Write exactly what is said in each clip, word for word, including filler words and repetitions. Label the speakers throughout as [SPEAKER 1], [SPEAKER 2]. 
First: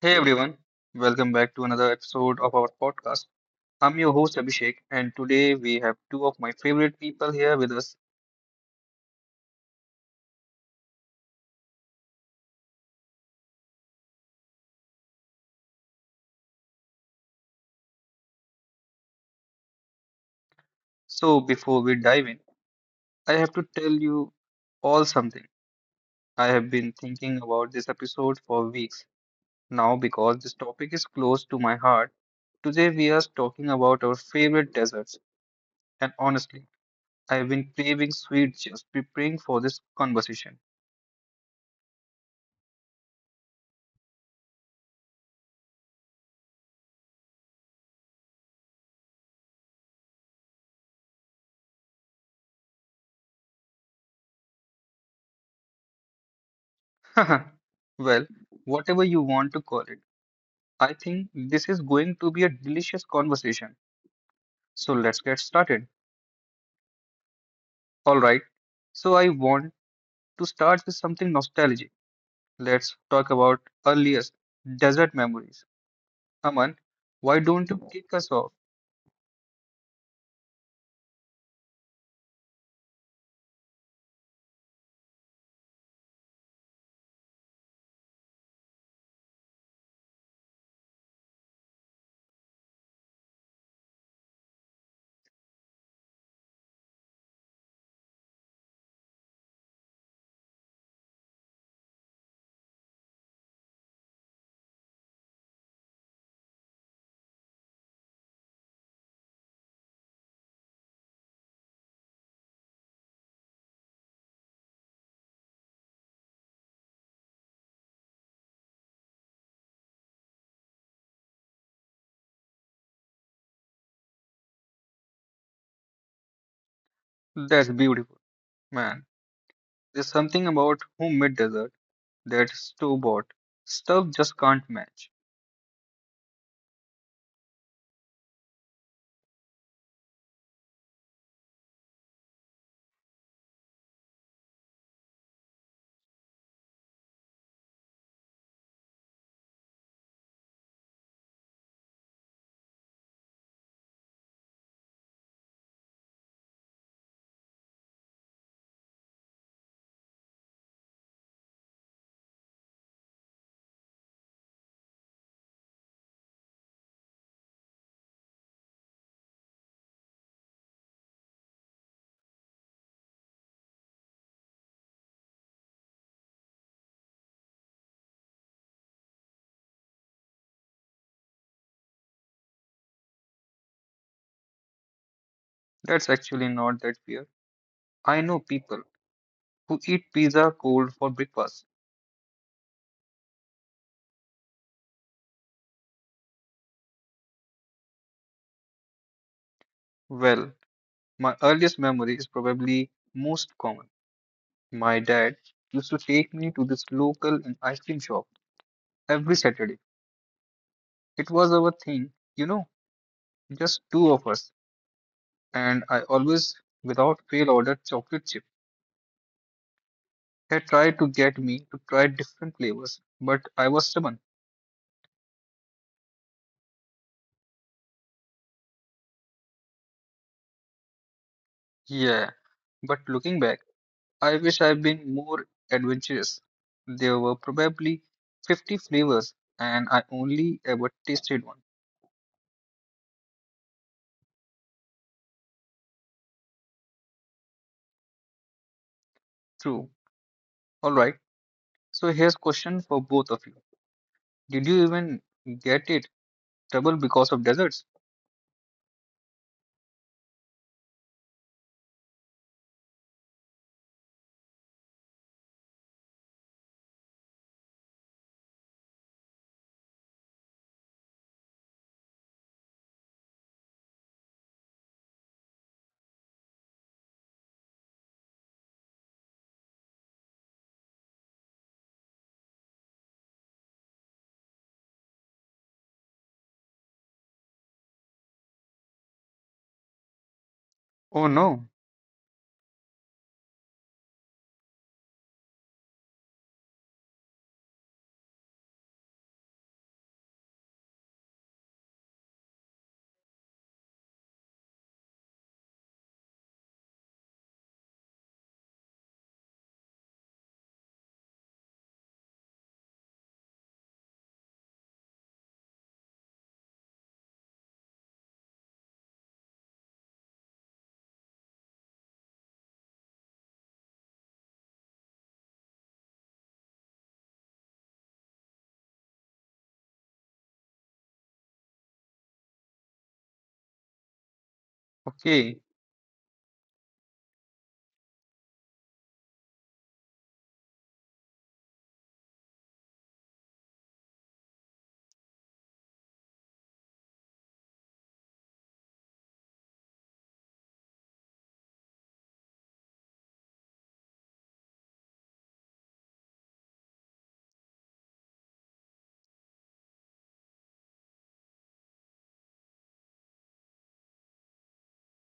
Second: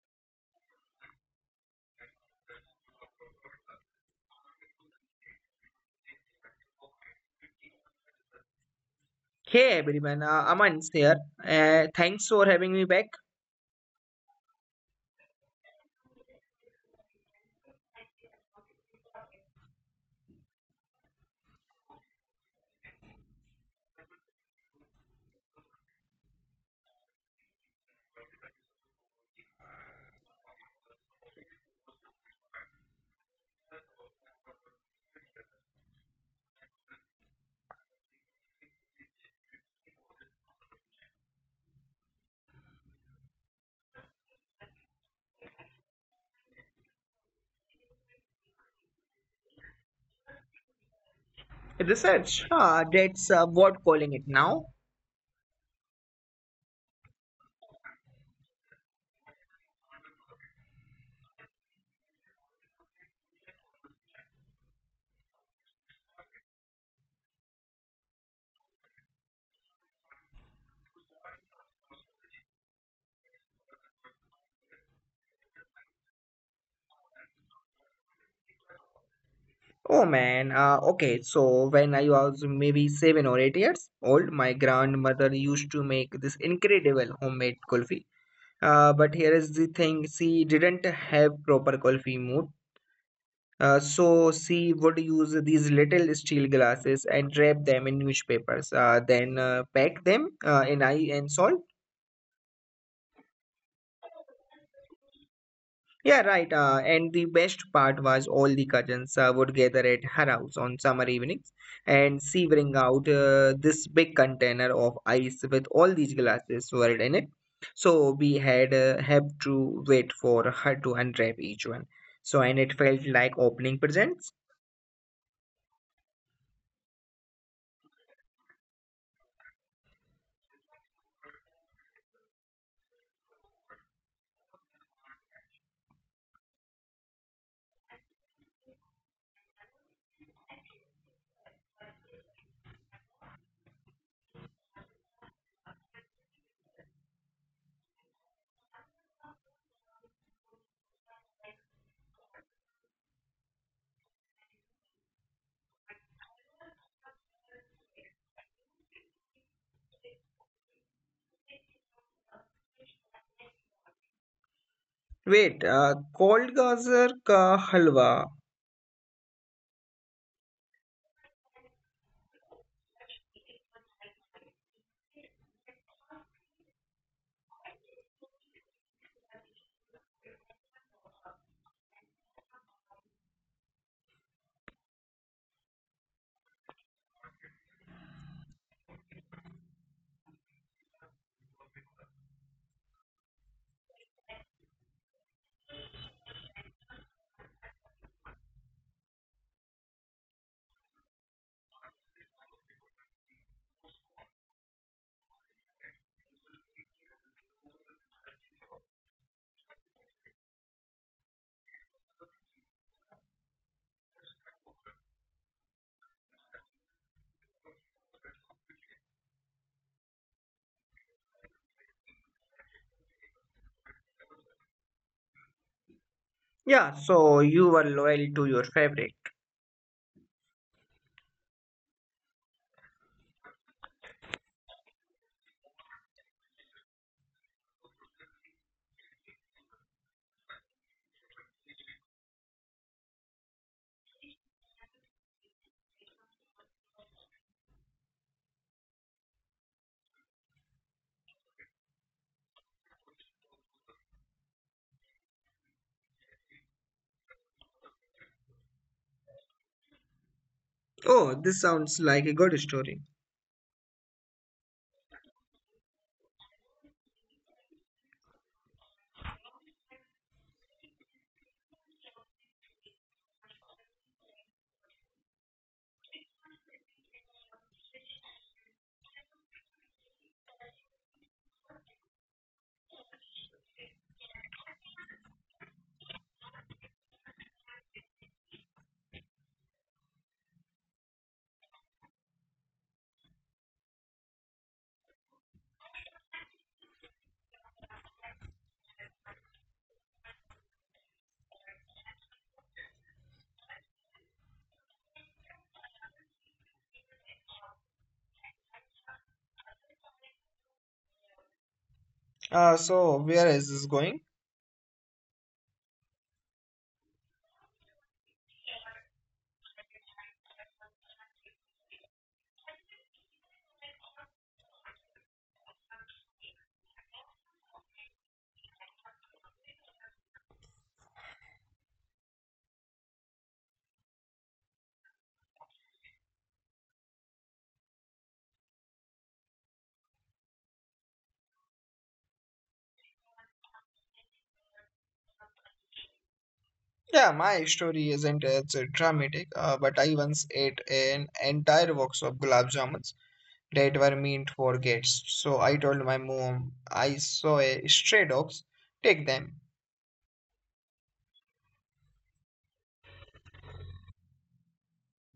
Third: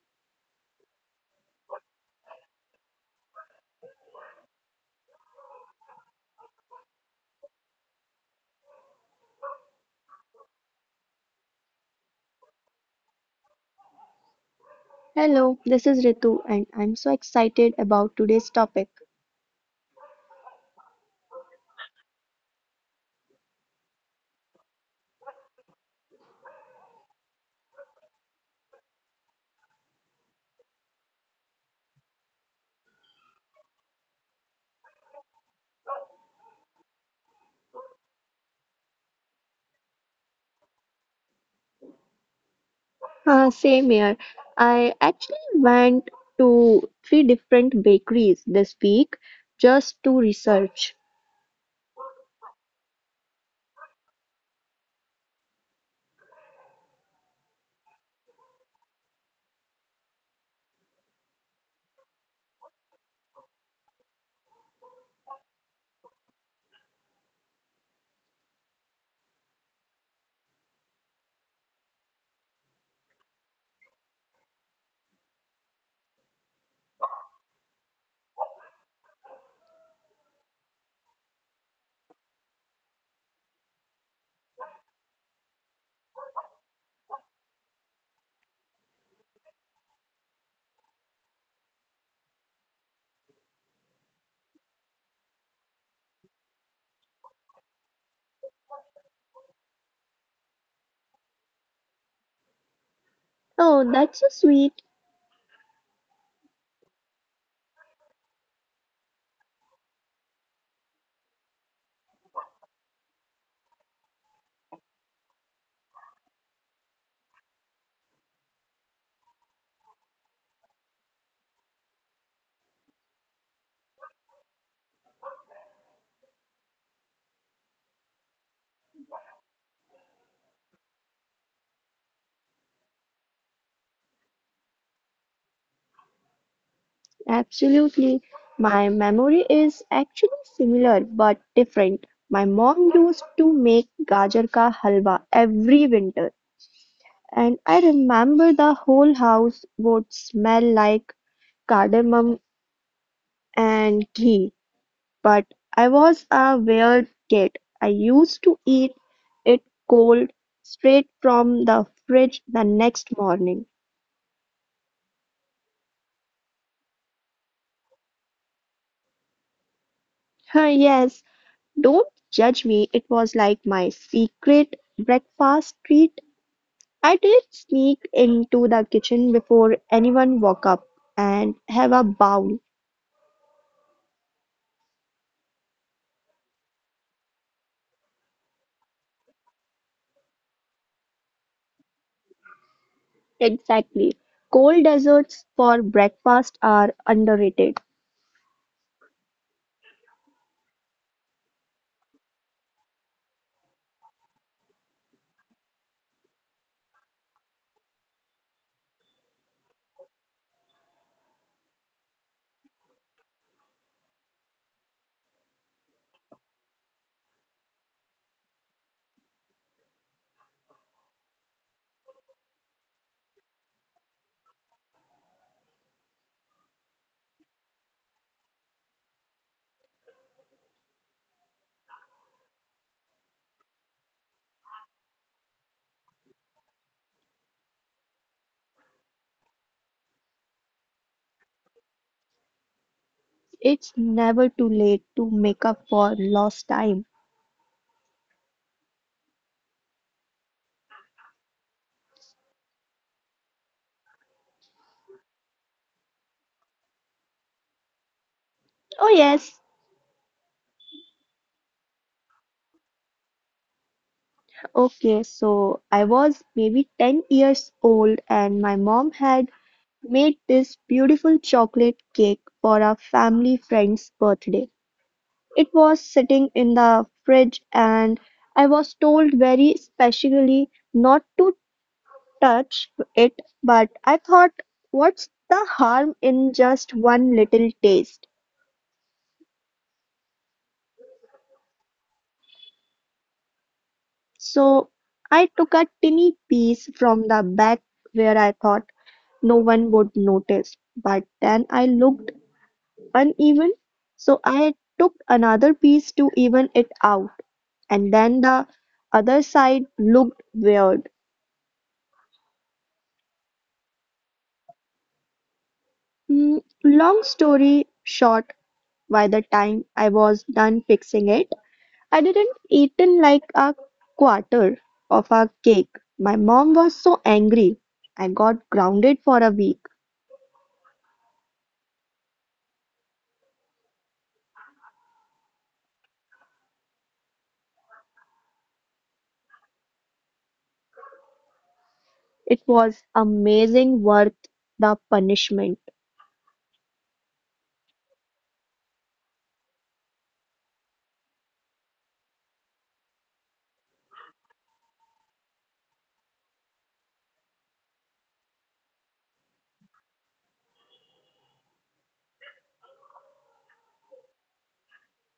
[SPEAKER 1] Hey everyone, welcome back to another episode of our podcast. I'm your host Abhishek, and today we have two of my favorite people here with us.
[SPEAKER 2] Hey everyone, uh, Aman's here. Uh, thanks for having me back.
[SPEAKER 3] Hello, this is Ritu, and I'm so excited about today's topic.
[SPEAKER 1] So, before we dive in, I have to tell you all something. I have been thinking about this episode for weeks now because this topic is close to my heart. Today, we are talking about our favorite deserts, and honestly, I have been craving sweet just preparing for this conversation.
[SPEAKER 3] Uh, same here. I actually went to three different bakeries this week just to research.
[SPEAKER 2] Research, ah, that's uh, what calling it now.
[SPEAKER 1] Well, whatever you want to call it. I think this is going to be a delicious conversation. So let's get started. All right. So I want to start with something nostalgic. Let's talk about earliest desert memories. Aman, why don't you kick us off?
[SPEAKER 2] Oh man, uh, okay, so when I was maybe seven or eight years old, my grandmother used to make this incredible homemade kulfi. Uh, but here is the thing, she didn't have proper kulfi mood. Uh, so she would use these little steel glasses and wrap them in newspapers, uh, then uh, pack them uh, in ice and salt.
[SPEAKER 3] Oh, that's so sweet.
[SPEAKER 2] Yeah, right. Uh, and the best part was all the cousins uh, would gather at her house on summer evenings, and she bring out uh, this big container of ice with all these glasses were in it. So we had uh, have to wait for her to unwrap each one. So and it felt like opening presents.
[SPEAKER 1] That's beautiful, man. There's something about homemade dessert that store-bought stuff just can't match.
[SPEAKER 3] Absolutely. My memory is actually similar but different. My mom used to make gajar ka halwa every winter, and I remember the whole house would smell like cardamom and ghee. But I was a weird kid, I used to eat it cold, straight from the fridge the next morning.
[SPEAKER 2] Wait, uh, cold gazer ka halwa.
[SPEAKER 3] Yes, don't judge me, it was like my secret breakfast treat. I did sneak into the kitchen before anyone woke up and have a bowl.
[SPEAKER 1] That's actually not that weird. I know people who eat pizza cold for breakfast.
[SPEAKER 3] Exactly. Cold desserts for breakfast are underrated.
[SPEAKER 1] Well, my earliest memory is probably most common. My dad used to take me to this local ice cream shop every Saturday. It was our thing, you know, just two of us. And I always, without fail, ordered chocolate chip. He tried to get me to try different flavors, but I was stubborn.
[SPEAKER 2] Yeah, so you were loyal to your favorite.
[SPEAKER 1] Yeah, but looking back, I wish I'd been more adventurous. There were probably fifty flavors, and I only ever tasted one.
[SPEAKER 3] It's never too late to make up for lost time.
[SPEAKER 1] True. All right. So here's question for both of you. Did you even get it Trouble because of deserts?
[SPEAKER 3] Oh, yes.
[SPEAKER 2] Oh, this sounds like a good story.
[SPEAKER 3] Okay, so I was maybe ten years old, and my mom had made this beautiful chocolate cake for a family friend's birthday. It was sitting in the fridge, and I was told very specially not to touch it, but I thought, what's the harm in just one little taste?
[SPEAKER 1] Oh no.
[SPEAKER 3] So I took a tiny piece from the back where I thought no one would notice, but then I looked uneven, so I took another piece to even it out, and then the other side looked weird.
[SPEAKER 2] Uh, so where is this going?
[SPEAKER 3] Mm, long story short, by the time I was done fixing it, I didn't eaten like a quarter of a cake. My mom was so angry. I got grounded for a week.
[SPEAKER 1] Okay.
[SPEAKER 3] It was amazing worth the punishment.
[SPEAKER 2] Yeah, my story isn't as dramatic, uh, but I once ate an entire box of gulab jamuns that were meant for guests. So I told my mom I saw a stray dogs, take them.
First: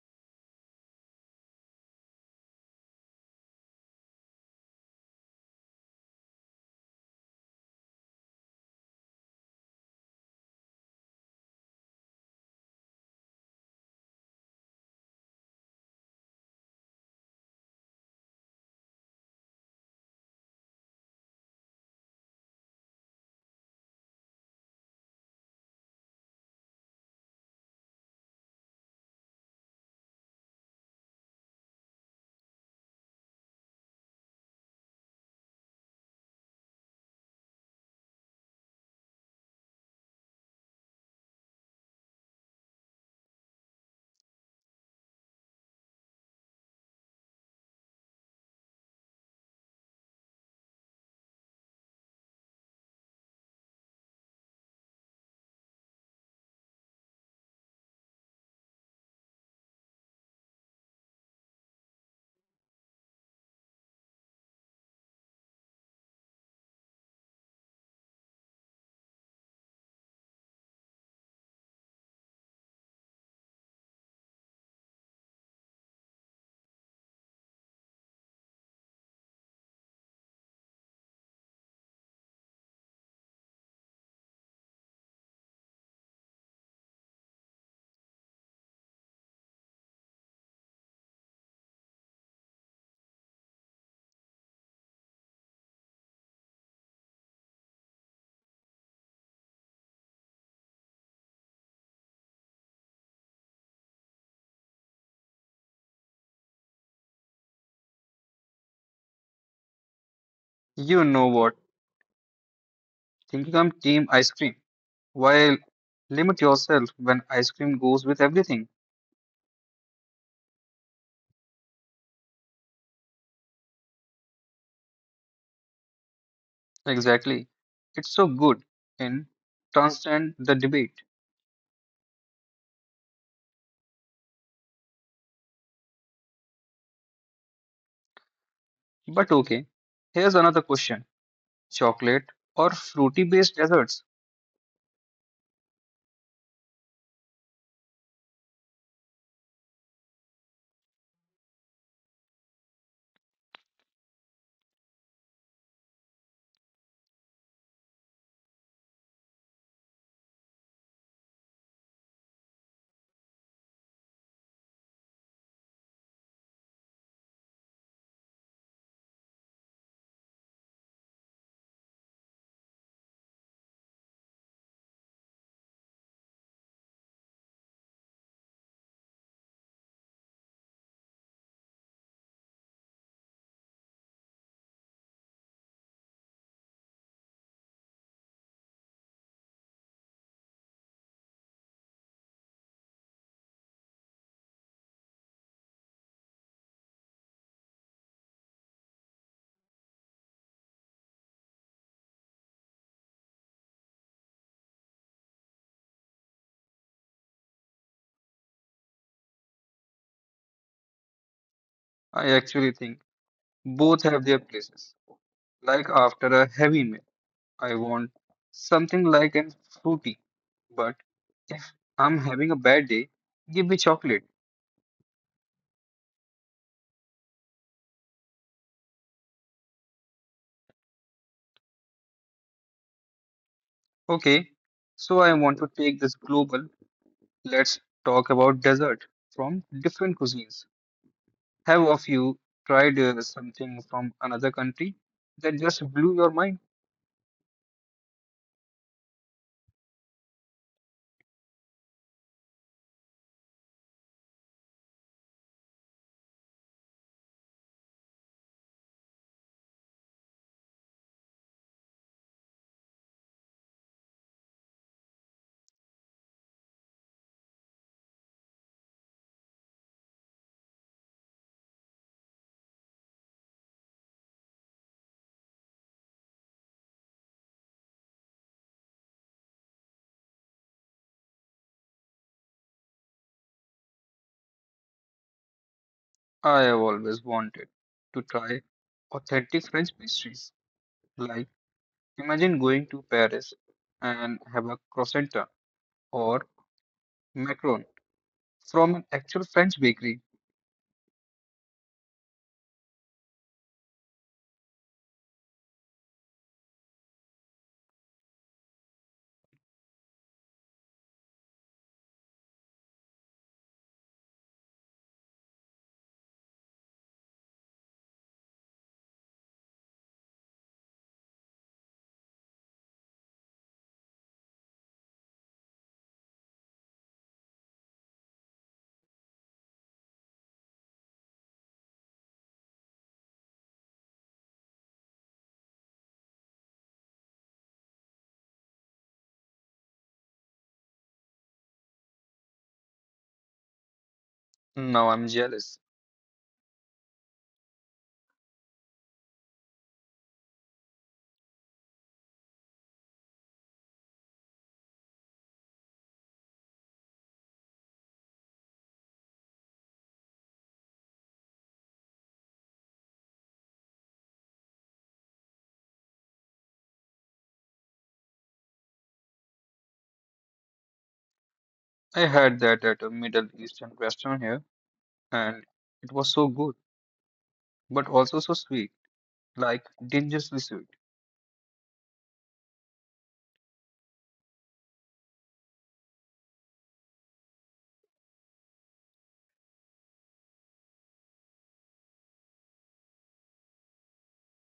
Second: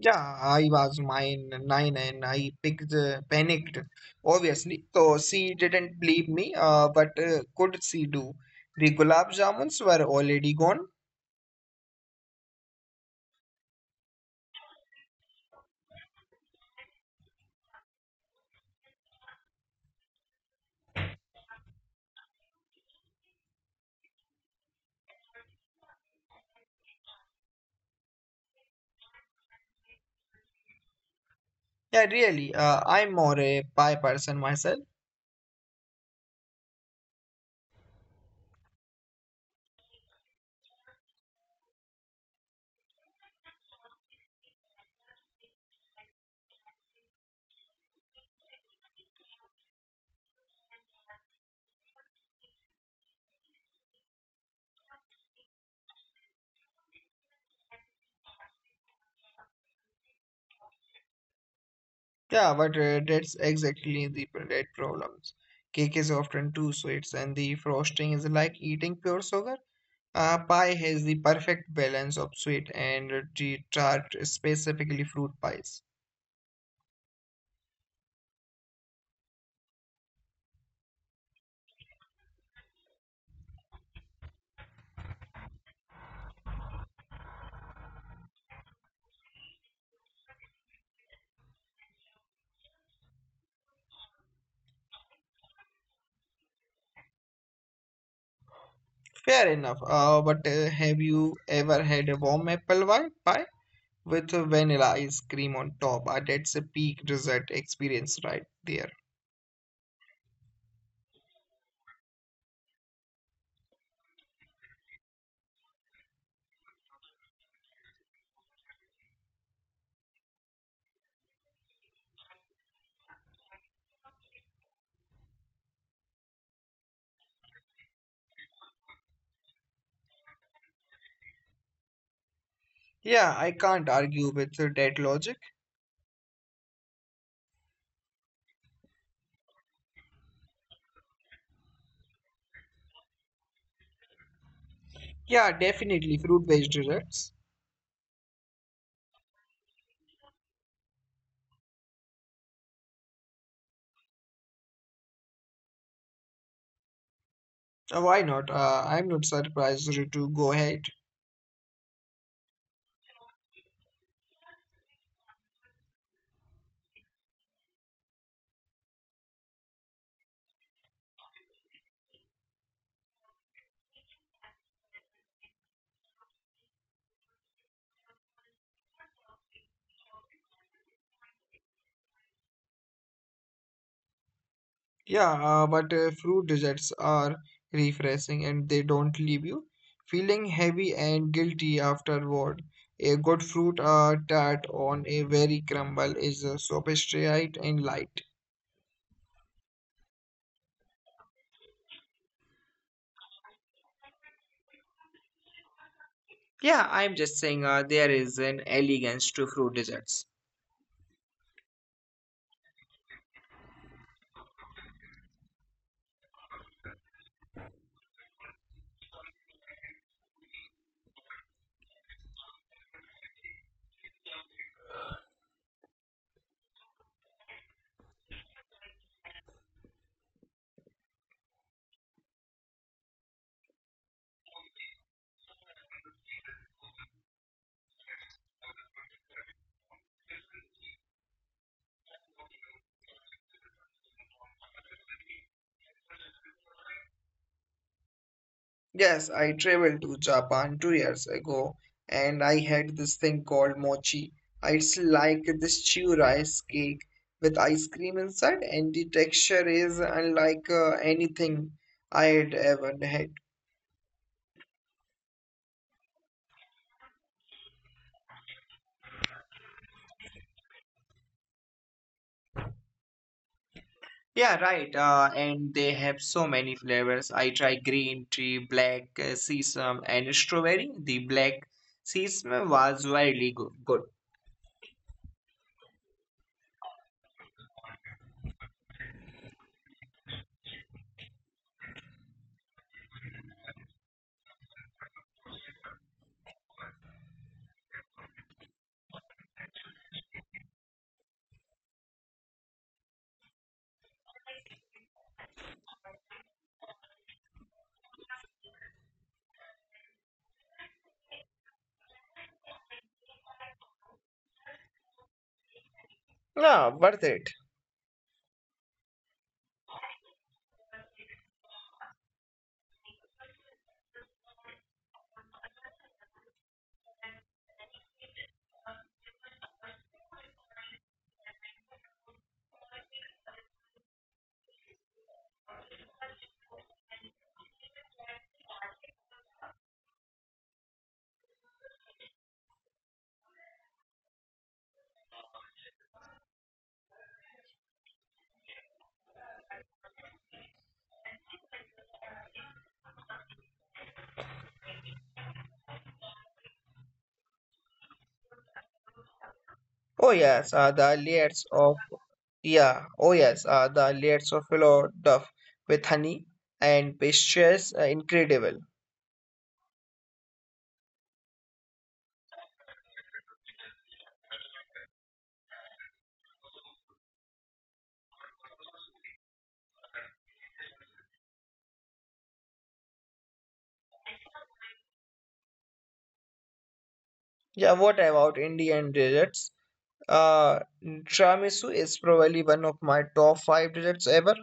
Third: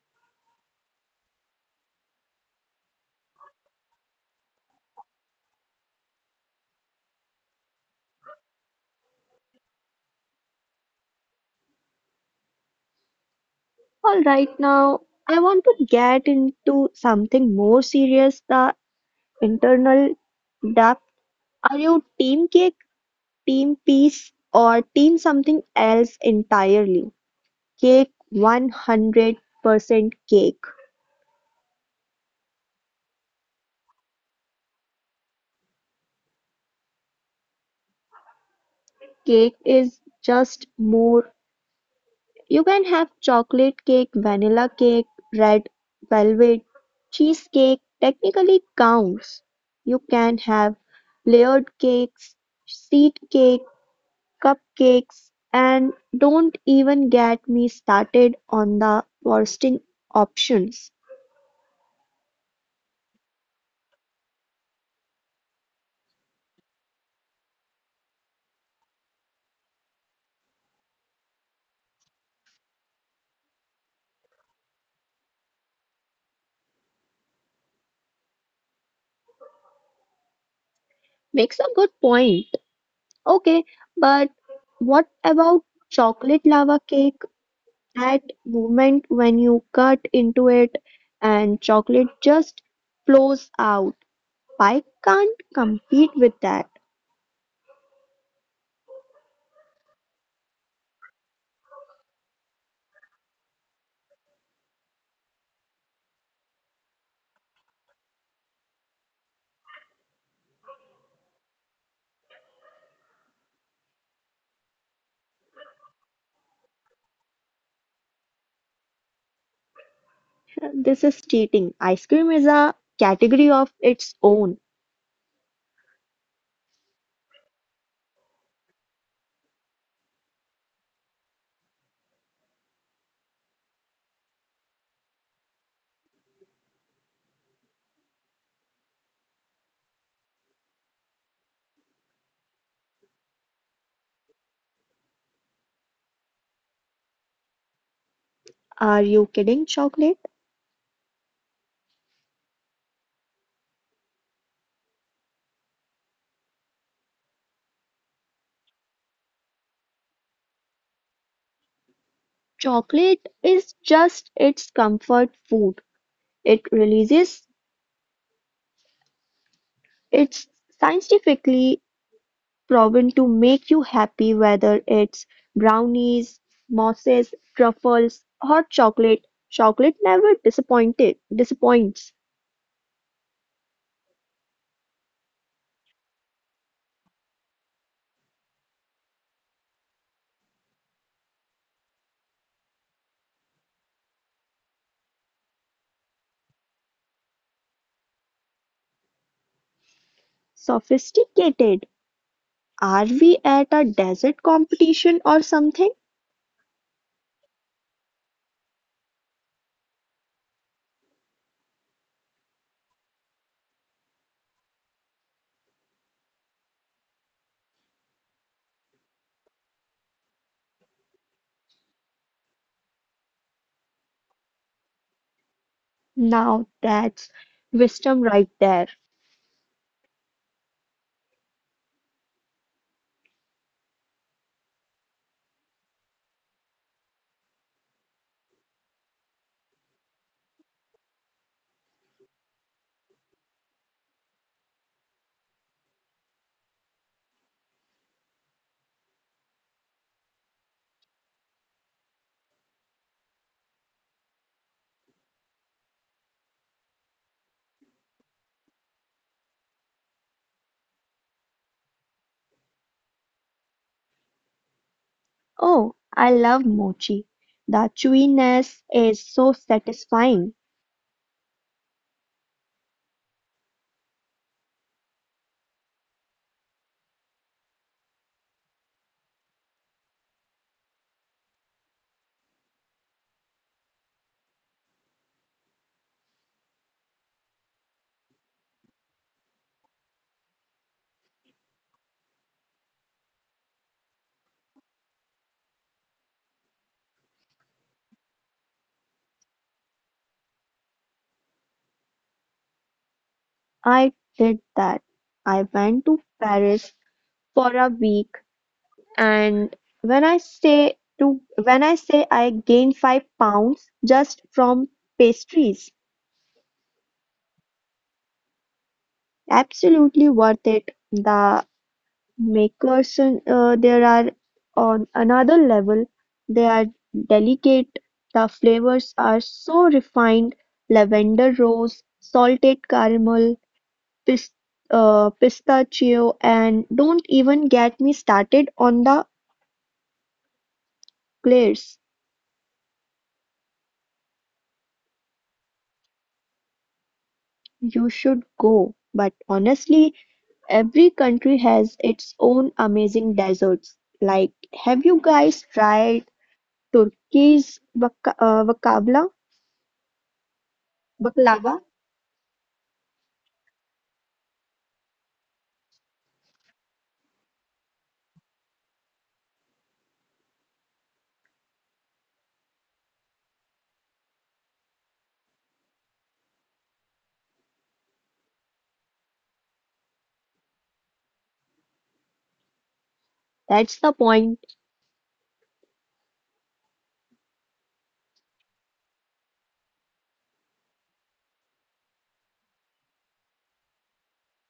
[SPEAKER 2] Yeah, I was mine nine and I picked, uh, panicked, obviously. So she didn't believe me, uh, but uh, could she do? The gulab jamuns were already gone.
[SPEAKER 3] All right, now I want to get into something more serious, the internal depth. Are you team cake, team peace, or team something else entirely? Cake one hundred percent cake.
[SPEAKER 2] Yeah, really, uh, I'm more a pie person myself.
[SPEAKER 3] Cake is just more. You can have chocolate cake, vanilla cake, red velvet, cheesecake technically counts. You can have layered cakes, seed cake, cupcakes, and don't even get me started on the frosting options.
[SPEAKER 2] Yeah, but uh, that's exactly the pr- that problems. Cake is often too sweet, and the frosting is like eating pure sugar. Uh, pie has the perfect balance of sweet and uh, the tart, specifically fruit pies.
[SPEAKER 3] Makes a good point. Okay, but what about chocolate lava cake? That moment when you cut into it and chocolate just flows out. I can't compete with that.
[SPEAKER 2] Fair enough. Uh, but uh, Have you ever had a warm apple wi- pie with uh, vanilla ice cream on top? Uh, that's a peak dessert experience right there.
[SPEAKER 1] You know what? Thinking I'm team ice cream. While limit yourself when ice cream goes with everything.
[SPEAKER 3] This is cheating. Ice cream is a category of its own.
[SPEAKER 1] Exactly. It's so good in transcend the debate.
[SPEAKER 2] Yeah, I can't argue with uh, that logic.
[SPEAKER 1] But okay. Here's another question. Chocolate or fruity based desserts?
[SPEAKER 2] Yeah, definitely fruit-based desserts.
[SPEAKER 3] Are you kidding, chocolate?
[SPEAKER 2] Uh, Why not? Uh, I'm not surprised to go ahead.
[SPEAKER 3] Chocolate is just its comfort food. It releases. It's scientifically proven to make you happy whether it's brownies, mousses, truffles, hot chocolate. Chocolate never disappointed disappoints.
[SPEAKER 2] Yeah, uh, but uh, fruit desserts are refreshing and they don't leave you feeling heavy and guilty afterward. A good fruit uh, tart on a very crumble is uh, sophisticated and light.
[SPEAKER 3] Sophisticated. Are we at a desert competition or something?
[SPEAKER 2] Yeah, I'm just saying uh, there is an elegance to fruit desserts.
[SPEAKER 1] I actually think both have their places. Like after a heavy meal, I want something like and fruity. But if I'm having a bad day, give me chocolate.
[SPEAKER 3] Now that's wisdom right there.
[SPEAKER 1] Okay, so I want to take this global. Let's talk about dessert from different cuisines. Have of you tried uh, something from another country that just blew your mind?
[SPEAKER 2] Yes, I traveled to Japan two years ago and I had this thing called mochi. It's like this chew rice cake with ice cream inside, and the texture is unlike uh, anything I had ever had.
[SPEAKER 3] Oh, I love mochi. The chewiness is so satisfying.
[SPEAKER 2] Yeah, right. Uh, and they have so many flavors. I tried green tea, black uh, sesame, and strawberry. The black sesame was very go- good.
[SPEAKER 1] I have always wanted to try authentic French pastries. Like imagine going to Paris and have a croissant or macaron from an actual French bakery.
[SPEAKER 3] I did that. I went to Paris for a week and when I say to when I say I gained five pounds just from pastries,
[SPEAKER 2] Yeah, worth it.
[SPEAKER 3] absolutely worth it. The makers uh, there are on another level. They are delicate. The flavors are so refined. Lavender rose, salted caramel, pis uh, Pistachio, and don't even get me started on the eclairs.
[SPEAKER 1] Now I'm jealous.
[SPEAKER 3] You should go. But honestly, every country has its own amazing desserts. Like, have you guys tried Turkey's baka- uh, bakabla?
[SPEAKER 2] Oh yes, uh, the layers
[SPEAKER 3] Baklava?
[SPEAKER 2] of yeah. Oh yes, uh, the layers of pillow duff with honey and pastries, uh, incredible.
[SPEAKER 1] I had that at a Middle Eastern restaurant here, and it was so good, but also so sweet, like dangerously sweet.
[SPEAKER 3] That's the point.
[SPEAKER 2] Yeah, what about Indian desserts? Uh, Tiramisu is probably one of my top five desserts ever.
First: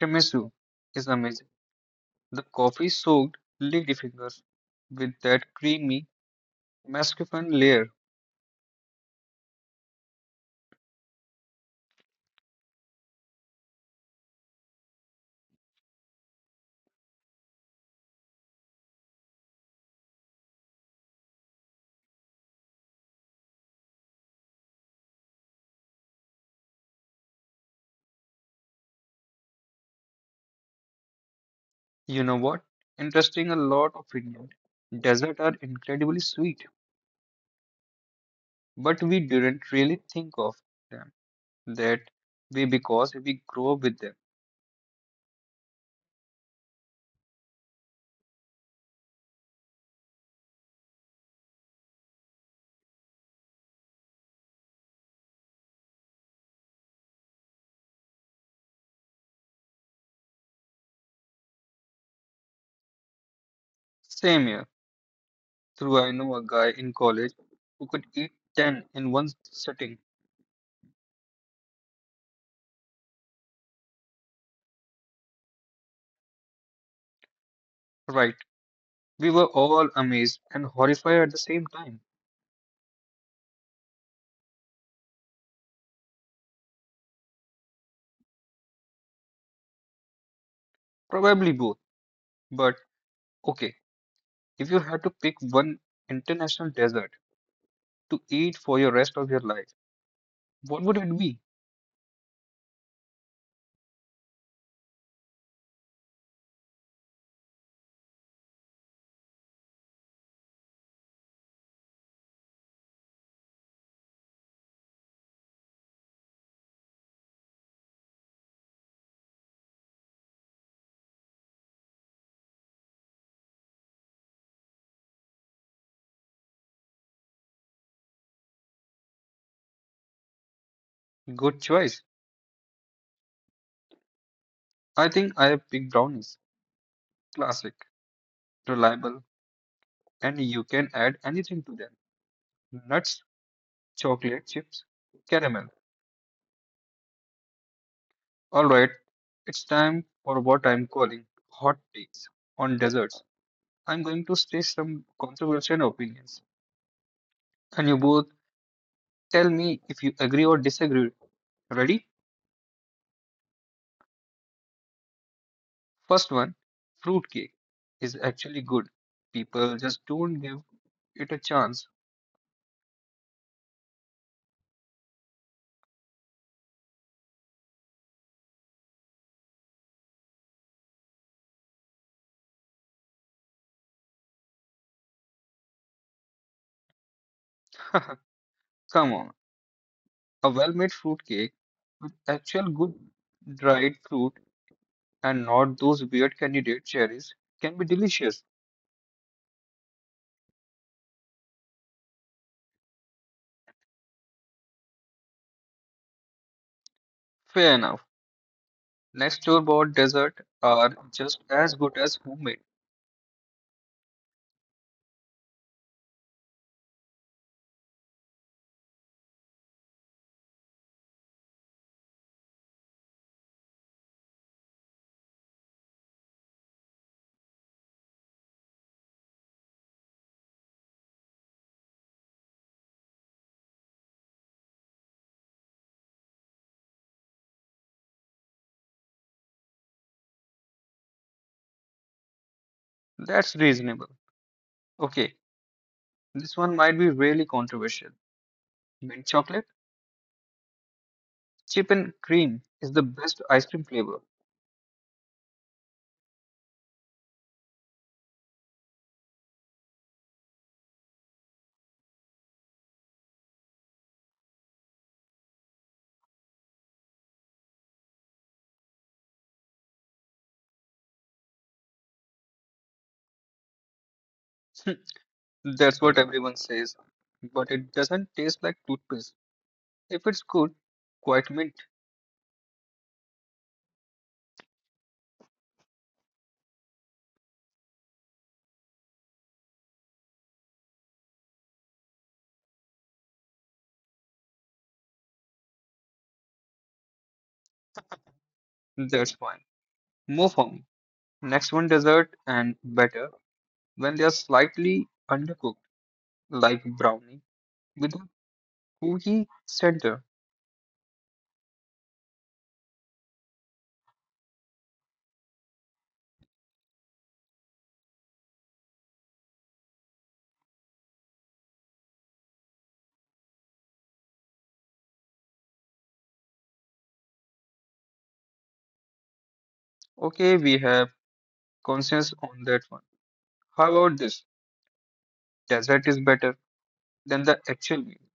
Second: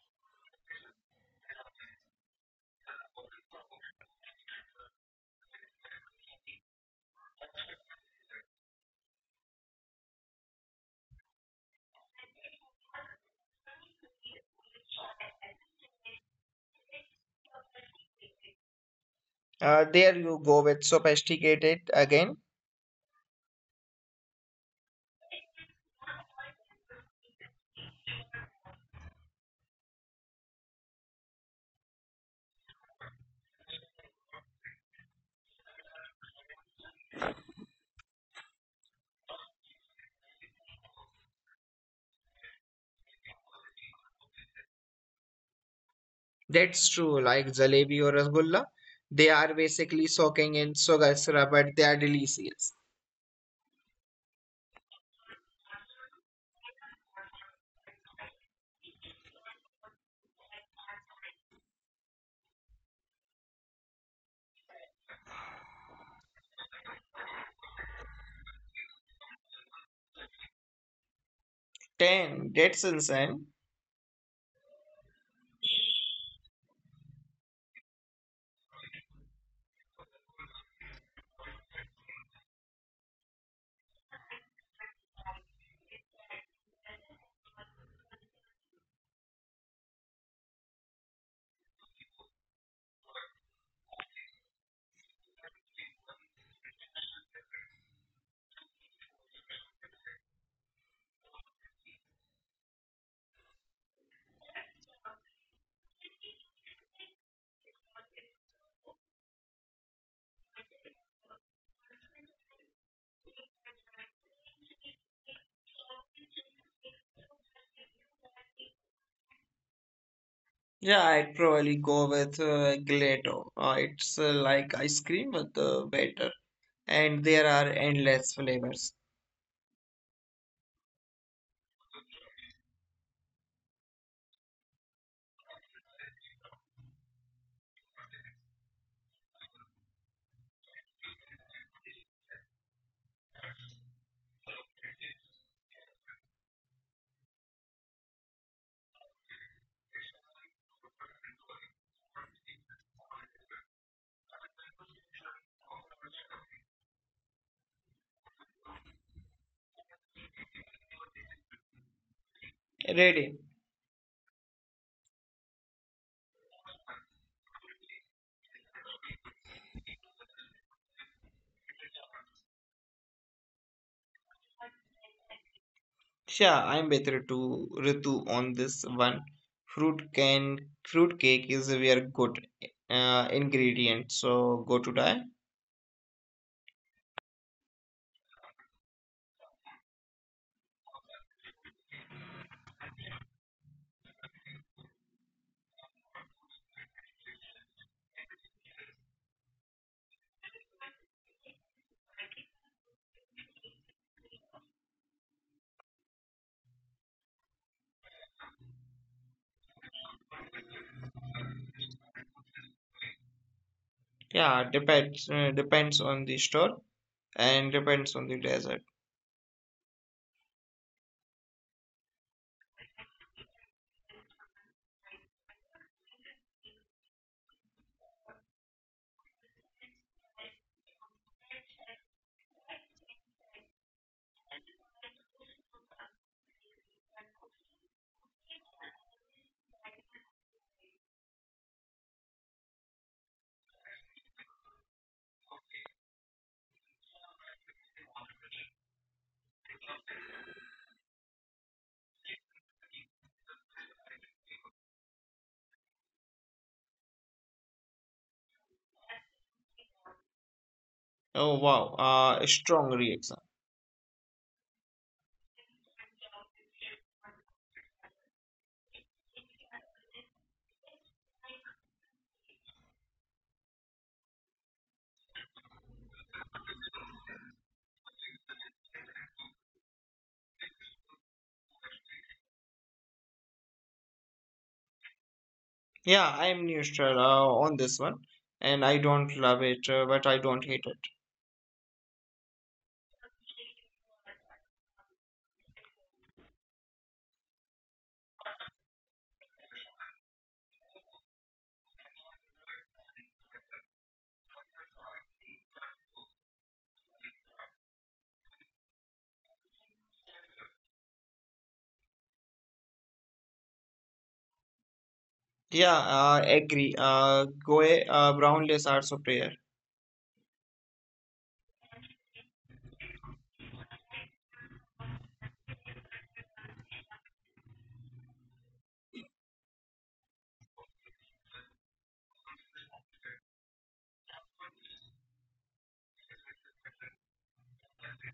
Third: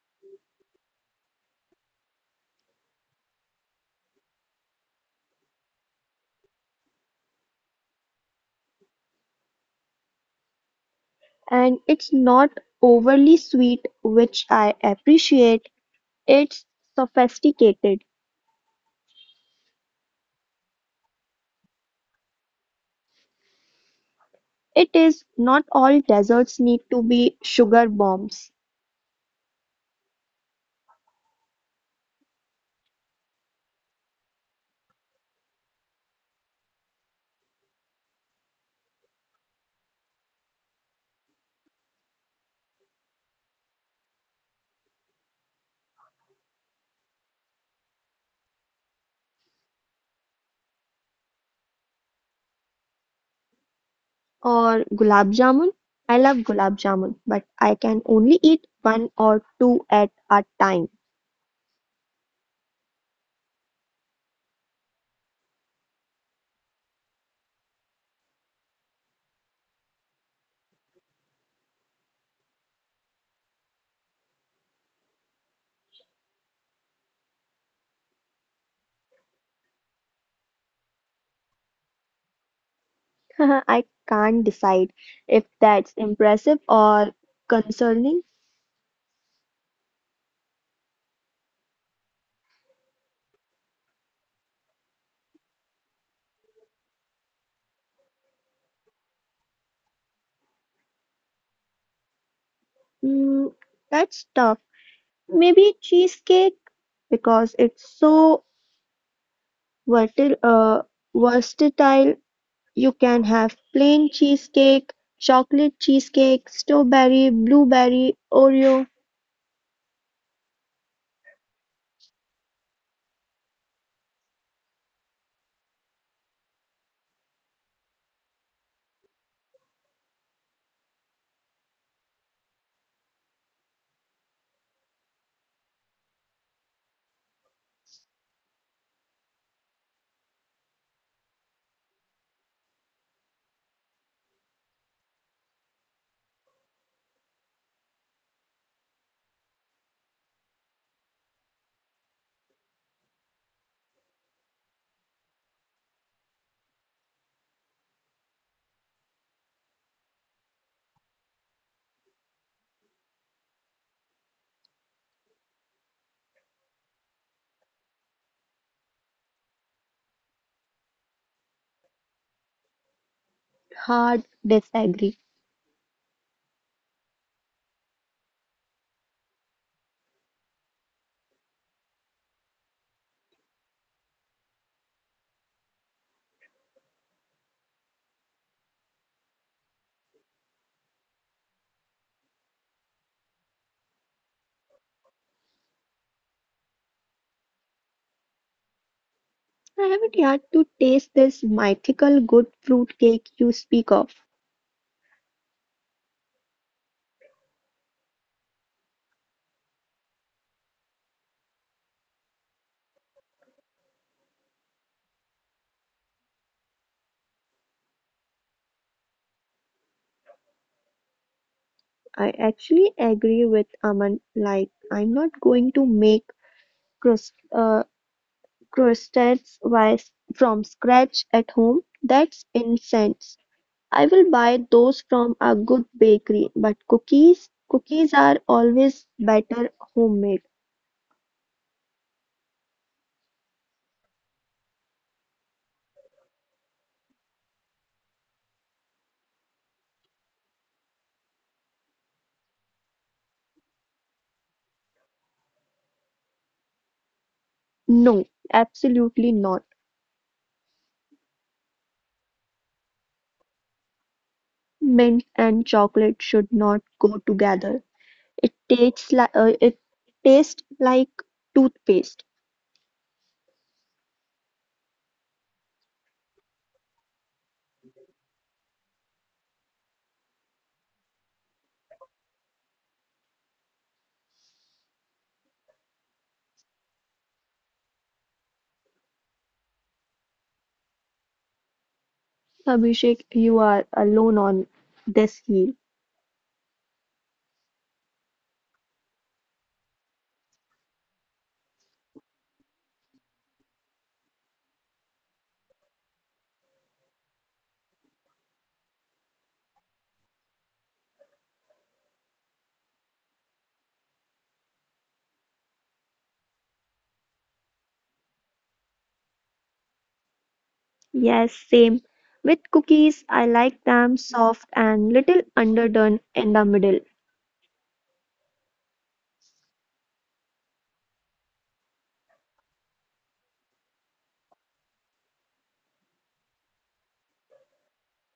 [SPEAKER 1] Tiramisu is amazing. The coffee soaked ladyfingers with that creamy mascarpone layer.
[SPEAKER 3] And it's not overly sweet, which I appreciate. It's sophisticated.
[SPEAKER 2] Uh, there you go with sophisticated again.
[SPEAKER 3] It is not all desserts need to be sugar bombs.
[SPEAKER 1] You know what? Interesting, a lot of Indian desserts are incredibly sweet, but we didn't really think of them that way because we grew up with them.
[SPEAKER 2] That's true, like jalebi or rasgulla. They are basically soaking in sugar syrup, but they are delicious.
[SPEAKER 3] Or gulab jamun. I love gulab jamun, but I can only eat one or two at a time.
[SPEAKER 1] Same here. Through I know a guy in college who could eat ten in one sitting.
[SPEAKER 2] Ten, that's insane.
[SPEAKER 1] Right, we were all amazed and horrified at the same time.
[SPEAKER 3] I can't decide if that's impressive or concerning.
[SPEAKER 1] Probably both. But okay, if you had to pick one international dessert to eat for your rest of your life, what would it be?
[SPEAKER 3] Mm, that's tough. Maybe cheesecake because it's so vertil, uh, versatile. You can have plain cheesecake, chocolate cheesecake, strawberry, blueberry, Oreo.
[SPEAKER 2] Yeah, I'd probably go with uh, gelato. Uh, it's uh, like ice cream with uh, batter, and there are endless flavors.
[SPEAKER 1] Good choice. I think I have picked brownies. Classic, reliable, and you can add anything to them. Nuts, chocolate chips, caramel. All right, it's time for what I'm calling hot takes on desserts. I'm going to state some controversial opinions, and you both tell me if you agree or disagree. Ready?
[SPEAKER 2] Ready?
[SPEAKER 1] First one, fruitcake is actually good. People just don't give it a chance.
[SPEAKER 3] Hard disagree.
[SPEAKER 2] Yeah, I'm with Ritu, Ritu on this one. Fruit can Fruit cake is a very good uh, ingredient, so go to die.
[SPEAKER 1] Come on. A well-made fruitcake with actual good dried fruit and not those weird candidate cherries can be delicious.
[SPEAKER 3] I haven't yet to taste this mythical good fruit cake you speak of.
[SPEAKER 1] Fair enough. Next, store bought dessert are just as good as homemade.
[SPEAKER 2] Yeah, depends uh, depends on the store and depends on the dessert.
[SPEAKER 3] I actually agree with Aman, like, I'm not going to make crust, uh, crostets wise from scratch at home. That's incense. I will buy those from a good bakery, but cookies, cookies are always better homemade.
[SPEAKER 1] That's reasonable. Okay, this one might be really controversial. Mint chocolate, chip and cream is the best ice cream flavor.
[SPEAKER 3] No, absolutely not.
[SPEAKER 2] Oh wow, uh, a strong reaction.
[SPEAKER 3] Mint and chocolate should not go together. It tastes like uh, it tastes like toothpaste.
[SPEAKER 1] That's what everyone says, but it doesn't taste like toothpaste. If it's good, quite mint,
[SPEAKER 2] Yeah, I'm neutral uh, on this one, and I don't love it, uh, but I don't hate it.
[SPEAKER 3] Abhishek, you are alone on this heel.
[SPEAKER 1] that's fine. Move on. Next one, dessert and better when they are slightly undercooked, like brownie with a cookie center.
[SPEAKER 2] Yeah, I agree. Uh, Goe uh, Brownless Arts of Prayer.
[SPEAKER 3] Yes, same. With cookies, I like them soft and little underdone in the middle.
[SPEAKER 1] Okay, we have consensus on that one. How about this? Dessert is better than the actual meal.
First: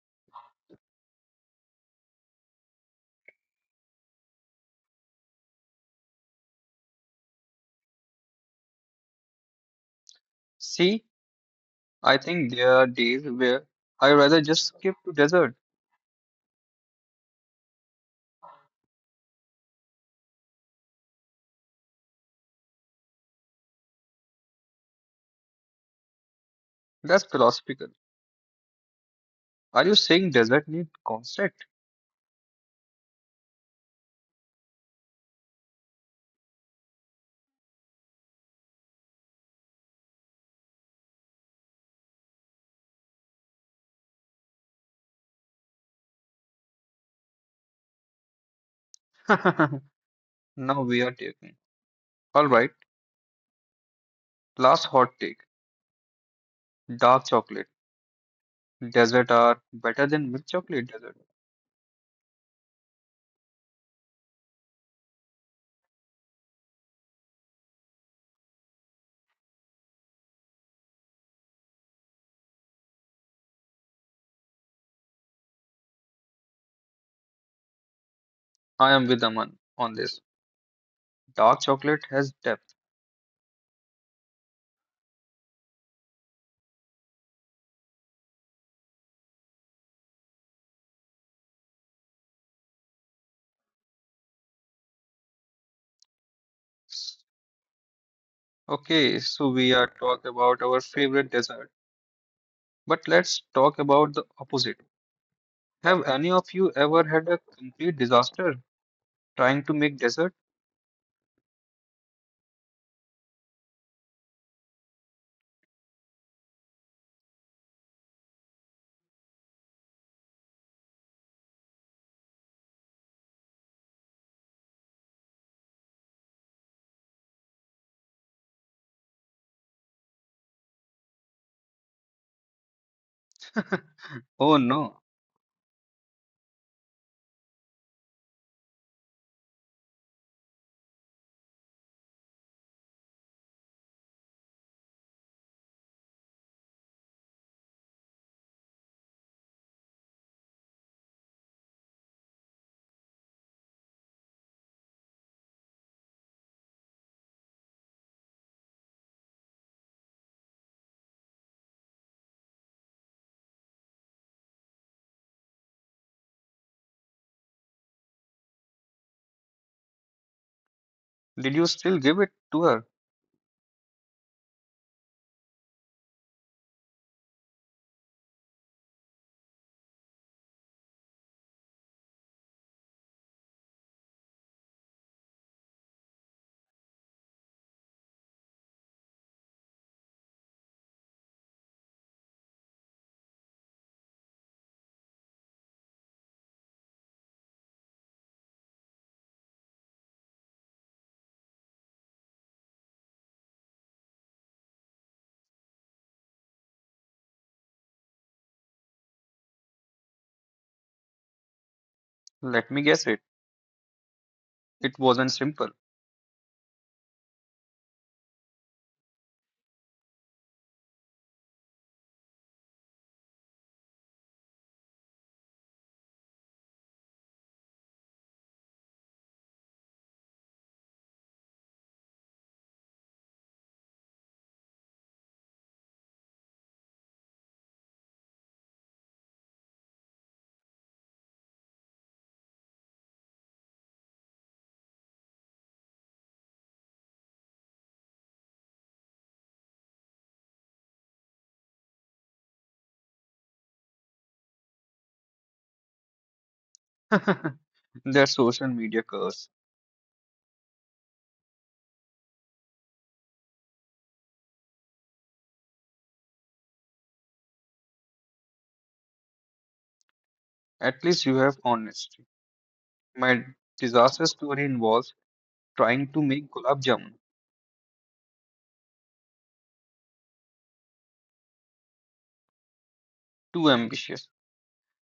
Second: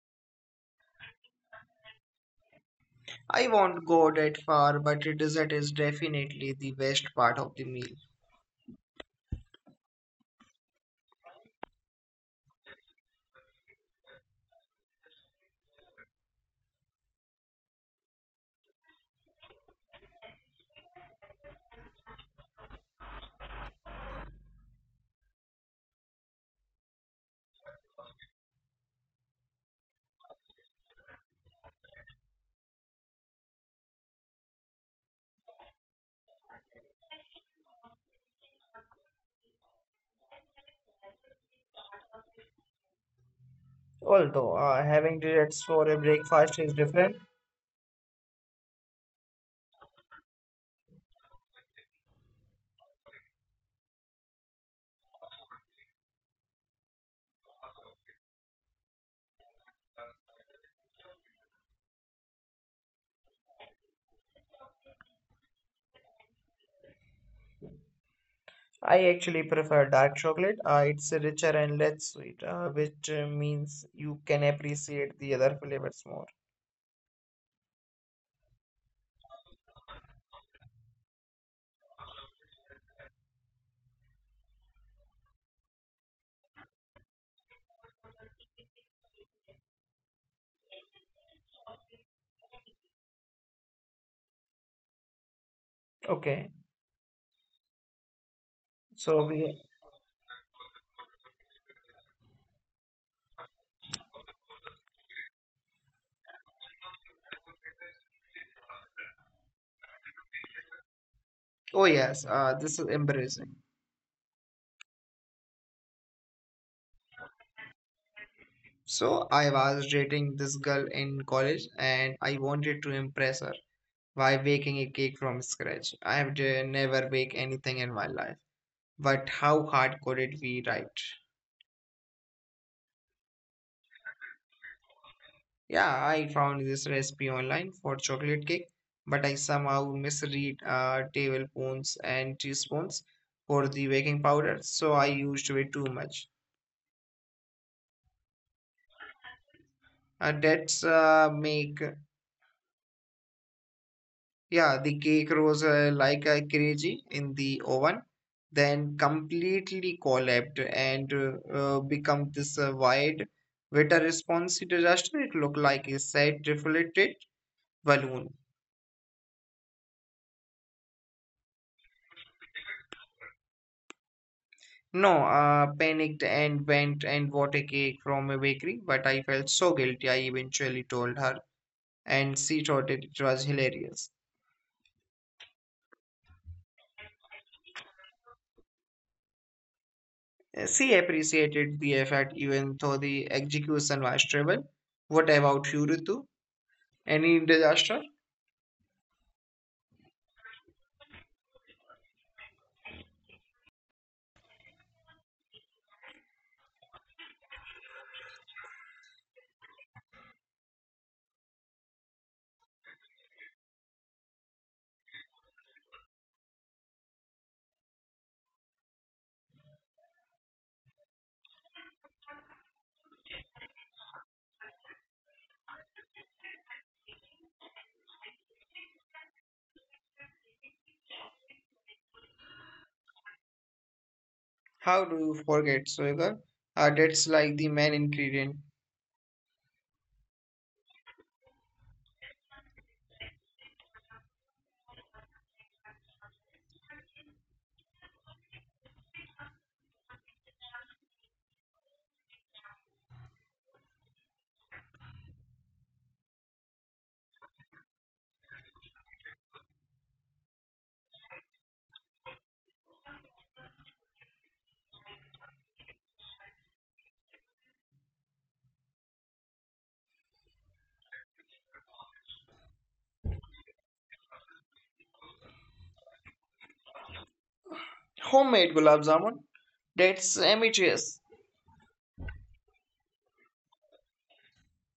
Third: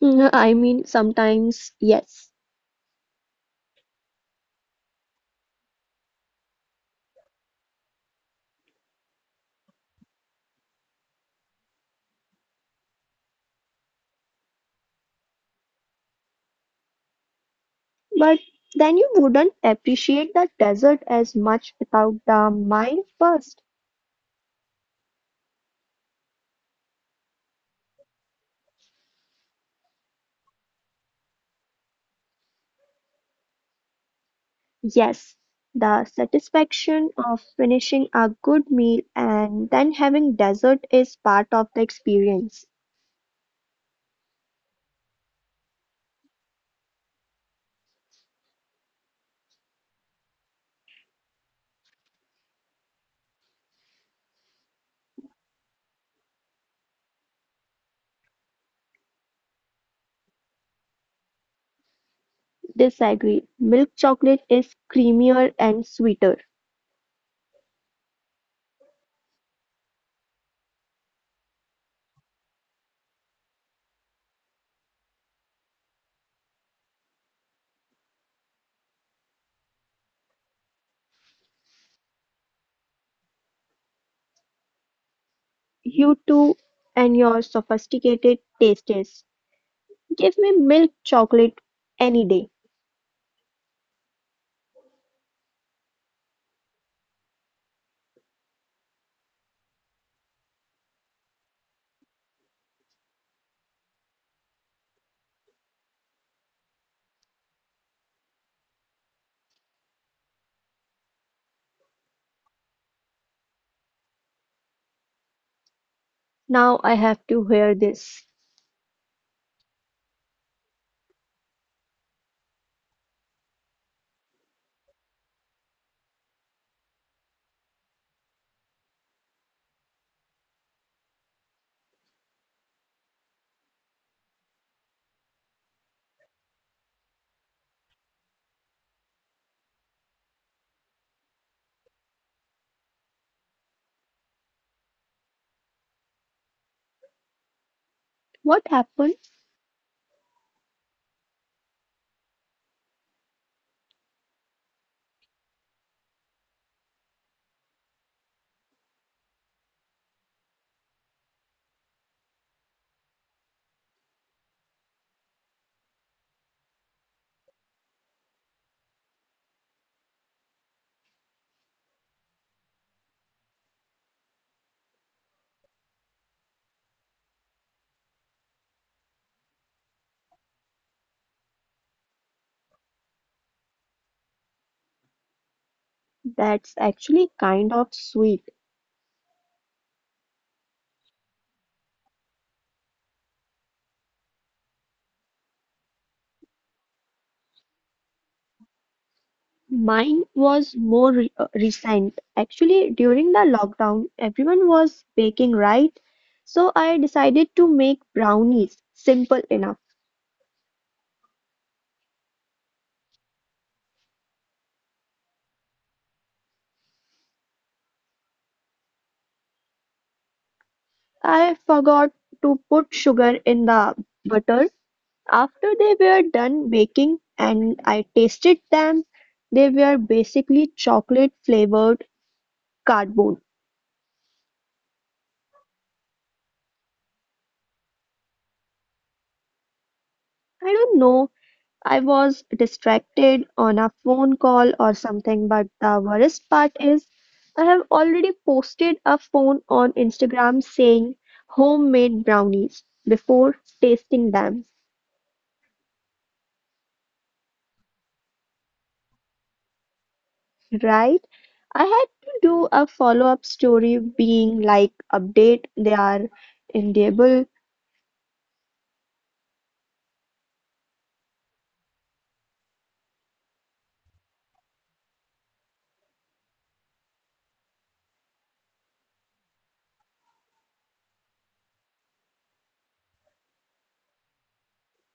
[SPEAKER 3] Mm, I mean, sometimes yes,
[SPEAKER 2] I won't go that far, but dessert is definitely the best part of the meal.
[SPEAKER 1] See, I think there are days where I rather just skip to dessert.
[SPEAKER 3] but then you wouldn't appreciate the dessert as much without the mind first.
[SPEAKER 1] That's philosophical. Are you saying dessert need concept?
[SPEAKER 3] Yes, the satisfaction of finishing a good meal and then having dessert is part of the experience.
[SPEAKER 2] Although uh, having desserts for a breakfast is different.
[SPEAKER 1] Now we are taking. Alright, last hot take. Dark chocolate. Desert are better than milk chocolate desert.
[SPEAKER 3] Disagree. Milk chocolate is creamier and sweeter.
[SPEAKER 2] I actually prefer dark chocolate. Uh, it's richer and less sweet, uh, which uh, means you can appreciate the other flavors more.
[SPEAKER 1] I am with Aman on this. Dark chocolate has depth.
[SPEAKER 3] You two and your sophisticated tastes. Give me milk chocolate any day.
[SPEAKER 2] Okay,
[SPEAKER 1] Okay,
[SPEAKER 2] so
[SPEAKER 1] so
[SPEAKER 2] we.
[SPEAKER 1] we are talk about our favorite dessert. But let's talk about the opposite. Have any of you ever had a complete disaster trying to make dessert?
[SPEAKER 2] Oh yes, uh, this is embarrassing.
[SPEAKER 3] Now I have to hear this.
[SPEAKER 2] So I was dating this girl in college, and I wanted to impress her. Why baking a cake from scratch? I have d- never baked anything in my life. But how hard could it be, right?
[SPEAKER 1] Oh no.
[SPEAKER 2] Yeah, I found this recipe online for chocolate cake, but I somehow misread uh, tablespoons and teaspoons for the baking powder, so I used way too much.
[SPEAKER 3] What happened?
[SPEAKER 2] Uh, that's uh, make Yeah, the cake rose uh, like a crazy in the oven, then completely collapsed and uh, uh, become this uh, wide with a response disaster. It looked like a sad, deflated balloon.
[SPEAKER 1] Did you still give it to her?
[SPEAKER 2] No, uh, panicked and went and bought a cake from a bakery, but I felt so guilty. I eventually told her, and she thought it, it was hilarious.
[SPEAKER 3] That's actually kind of sweet.
[SPEAKER 2] Uh, She appreciated the effort, even though the execution was terrible. What about you, Ritu? Any disaster?
[SPEAKER 3] Mine was more re- uh, recent. Actually, during the lockdown, everyone was baking, right? So I decided to make brownies. Simple enough.
[SPEAKER 1] Let me guess it. It wasn't simple.
[SPEAKER 3] I forgot to put sugar in the butter. After they were done baking and I tasted them, they were basically chocolate flavored cardboard.
[SPEAKER 2] How do you forget sugar? Uh, that's like the main ingredient.
[SPEAKER 3] I don't know, I was distracted on a phone call or something, but the worst part is I have already posted a phone on Instagram saying homemade brownies before tasting them,
[SPEAKER 1] Their social media curse.
[SPEAKER 3] right? I had to do a follow up story being like, update, they are edible.
[SPEAKER 1] At least you have honesty. My disaster story involves trying to make gulab jamun.
[SPEAKER 2] Homemade gulab jamun? That's ambitious.
[SPEAKER 1] Too ambitious.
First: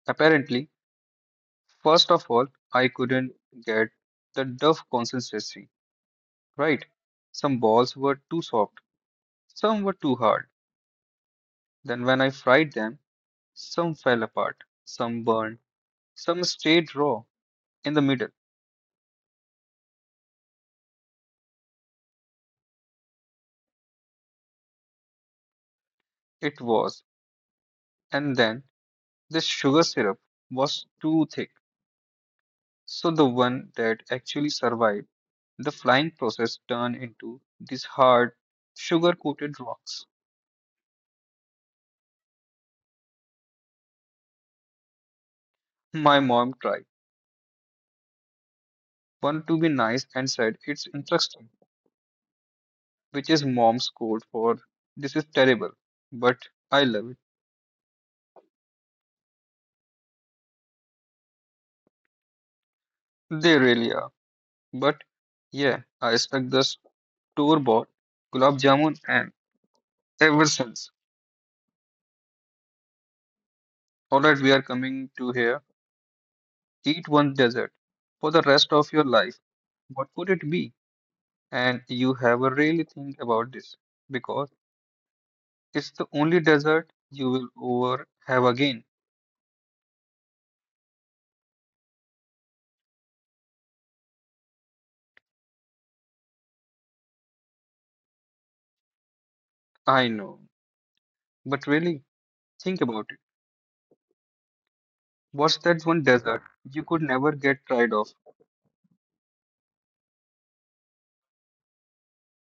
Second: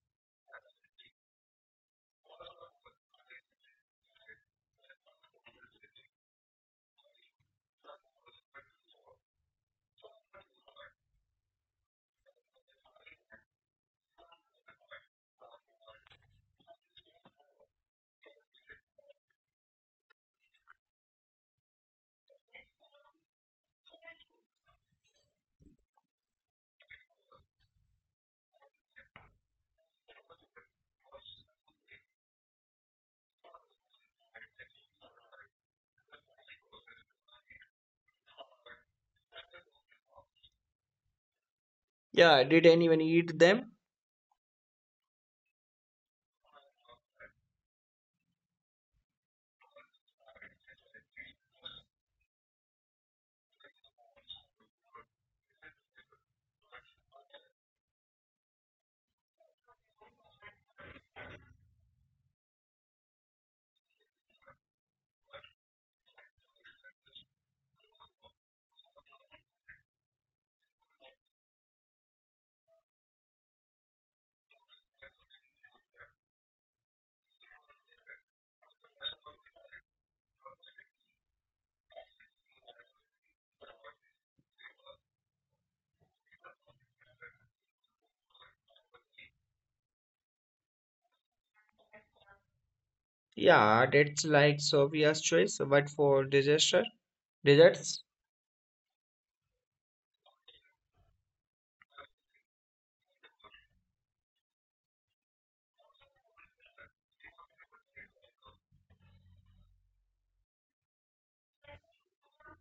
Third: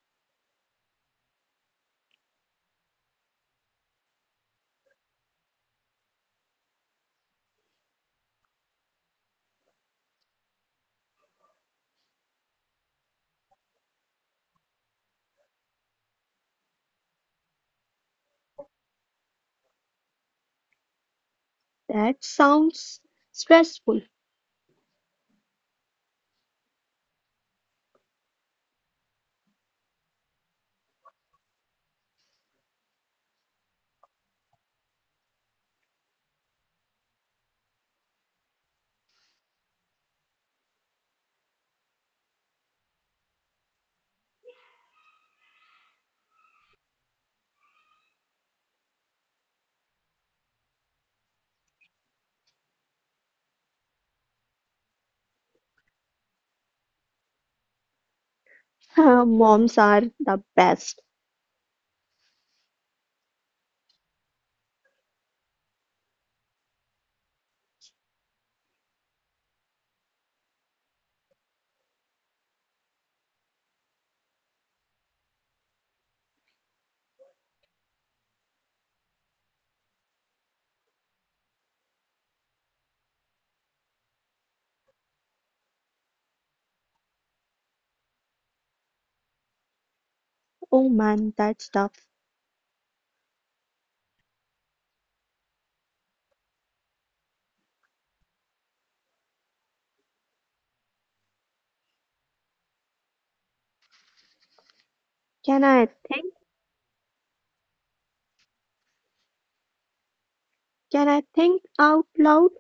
[SPEAKER 1] Apparently, first of all, I couldn't get the dough consistency right. Some balls were too soft, some were too hard. Then when I fried them, some fell apart, some burned, some stayed raw in the middle.
[SPEAKER 3] That sounds stressful.
[SPEAKER 1] It was. And then the sugar syrup was too thick. So the one that actually survived the flying process turned into these hard, sugar coated rocks.
[SPEAKER 2] Yeah, did anyone eat them?
[SPEAKER 1] My mom tried one to be nice and said, "It's interesting," which is mom's code for "this is terrible, but I love it."
[SPEAKER 3] Moms are the best.
[SPEAKER 1] They really are. But yeah, I expect the store bought gulab jamun and ever since. Alright, we are coming to here. Eat one dessert for the rest of your life. What would it be? And you have a really think about this because it's the only desert you will ever have again.
[SPEAKER 3] Oh man, that's tough.
[SPEAKER 2] Yeah, that's like Sophia's choice, but for disaster desserts.
[SPEAKER 1] I know. But really, think about it. What's
[SPEAKER 3] Can
[SPEAKER 1] that
[SPEAKER 3] I
[SPEAKER 1] one
[SPEAKER 3] think?
[SPEAKER 1] desert you could never get tired of?
[SPEAKER 3] Can I think out loud?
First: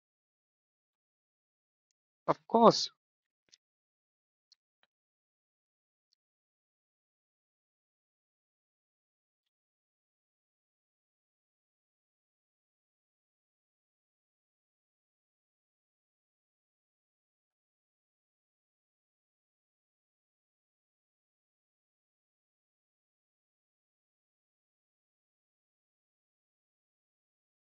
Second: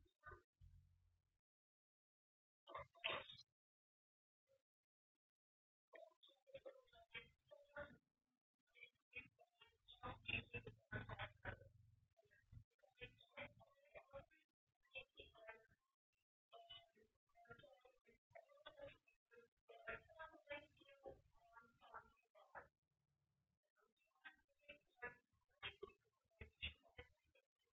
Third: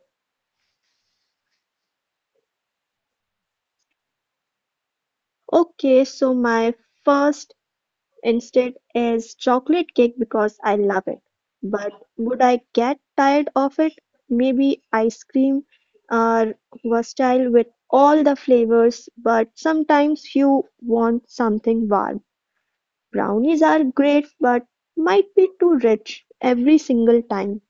[SPEAKER 1] Of course,
[SPEAKER 3] Okay, so my first instinct is chocolate cake because I love it. But would I get tired of it? Maybe ice cream are versatile with all the flavors, but sometimes you want something warm. Brownies are great but might be too rich every single time,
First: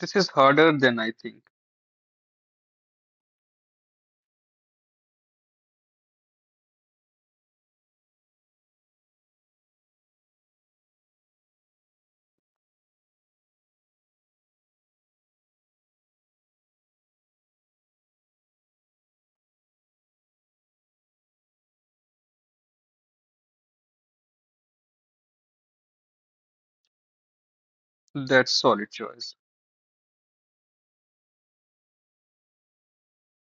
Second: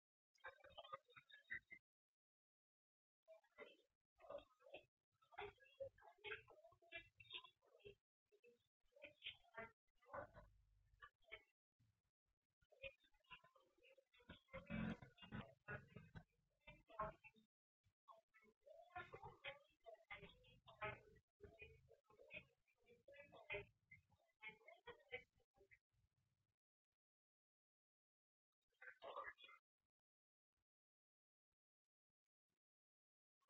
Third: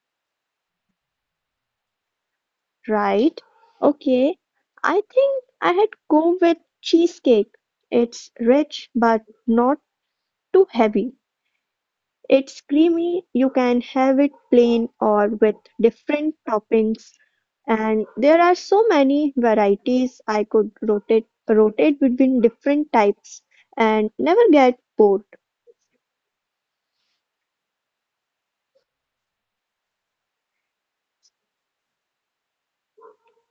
[SPEAKER 1] this is harder than I think.
[SPEAKER 3] right? Okay, I think I had go with cheesecake. It's rich but not too heavy. It's creamy. You can have it plain or with different toppings. And there are so many varieties I could rotate rotate between different types and never get bored.
[SPEAKER 1] That's solid choice.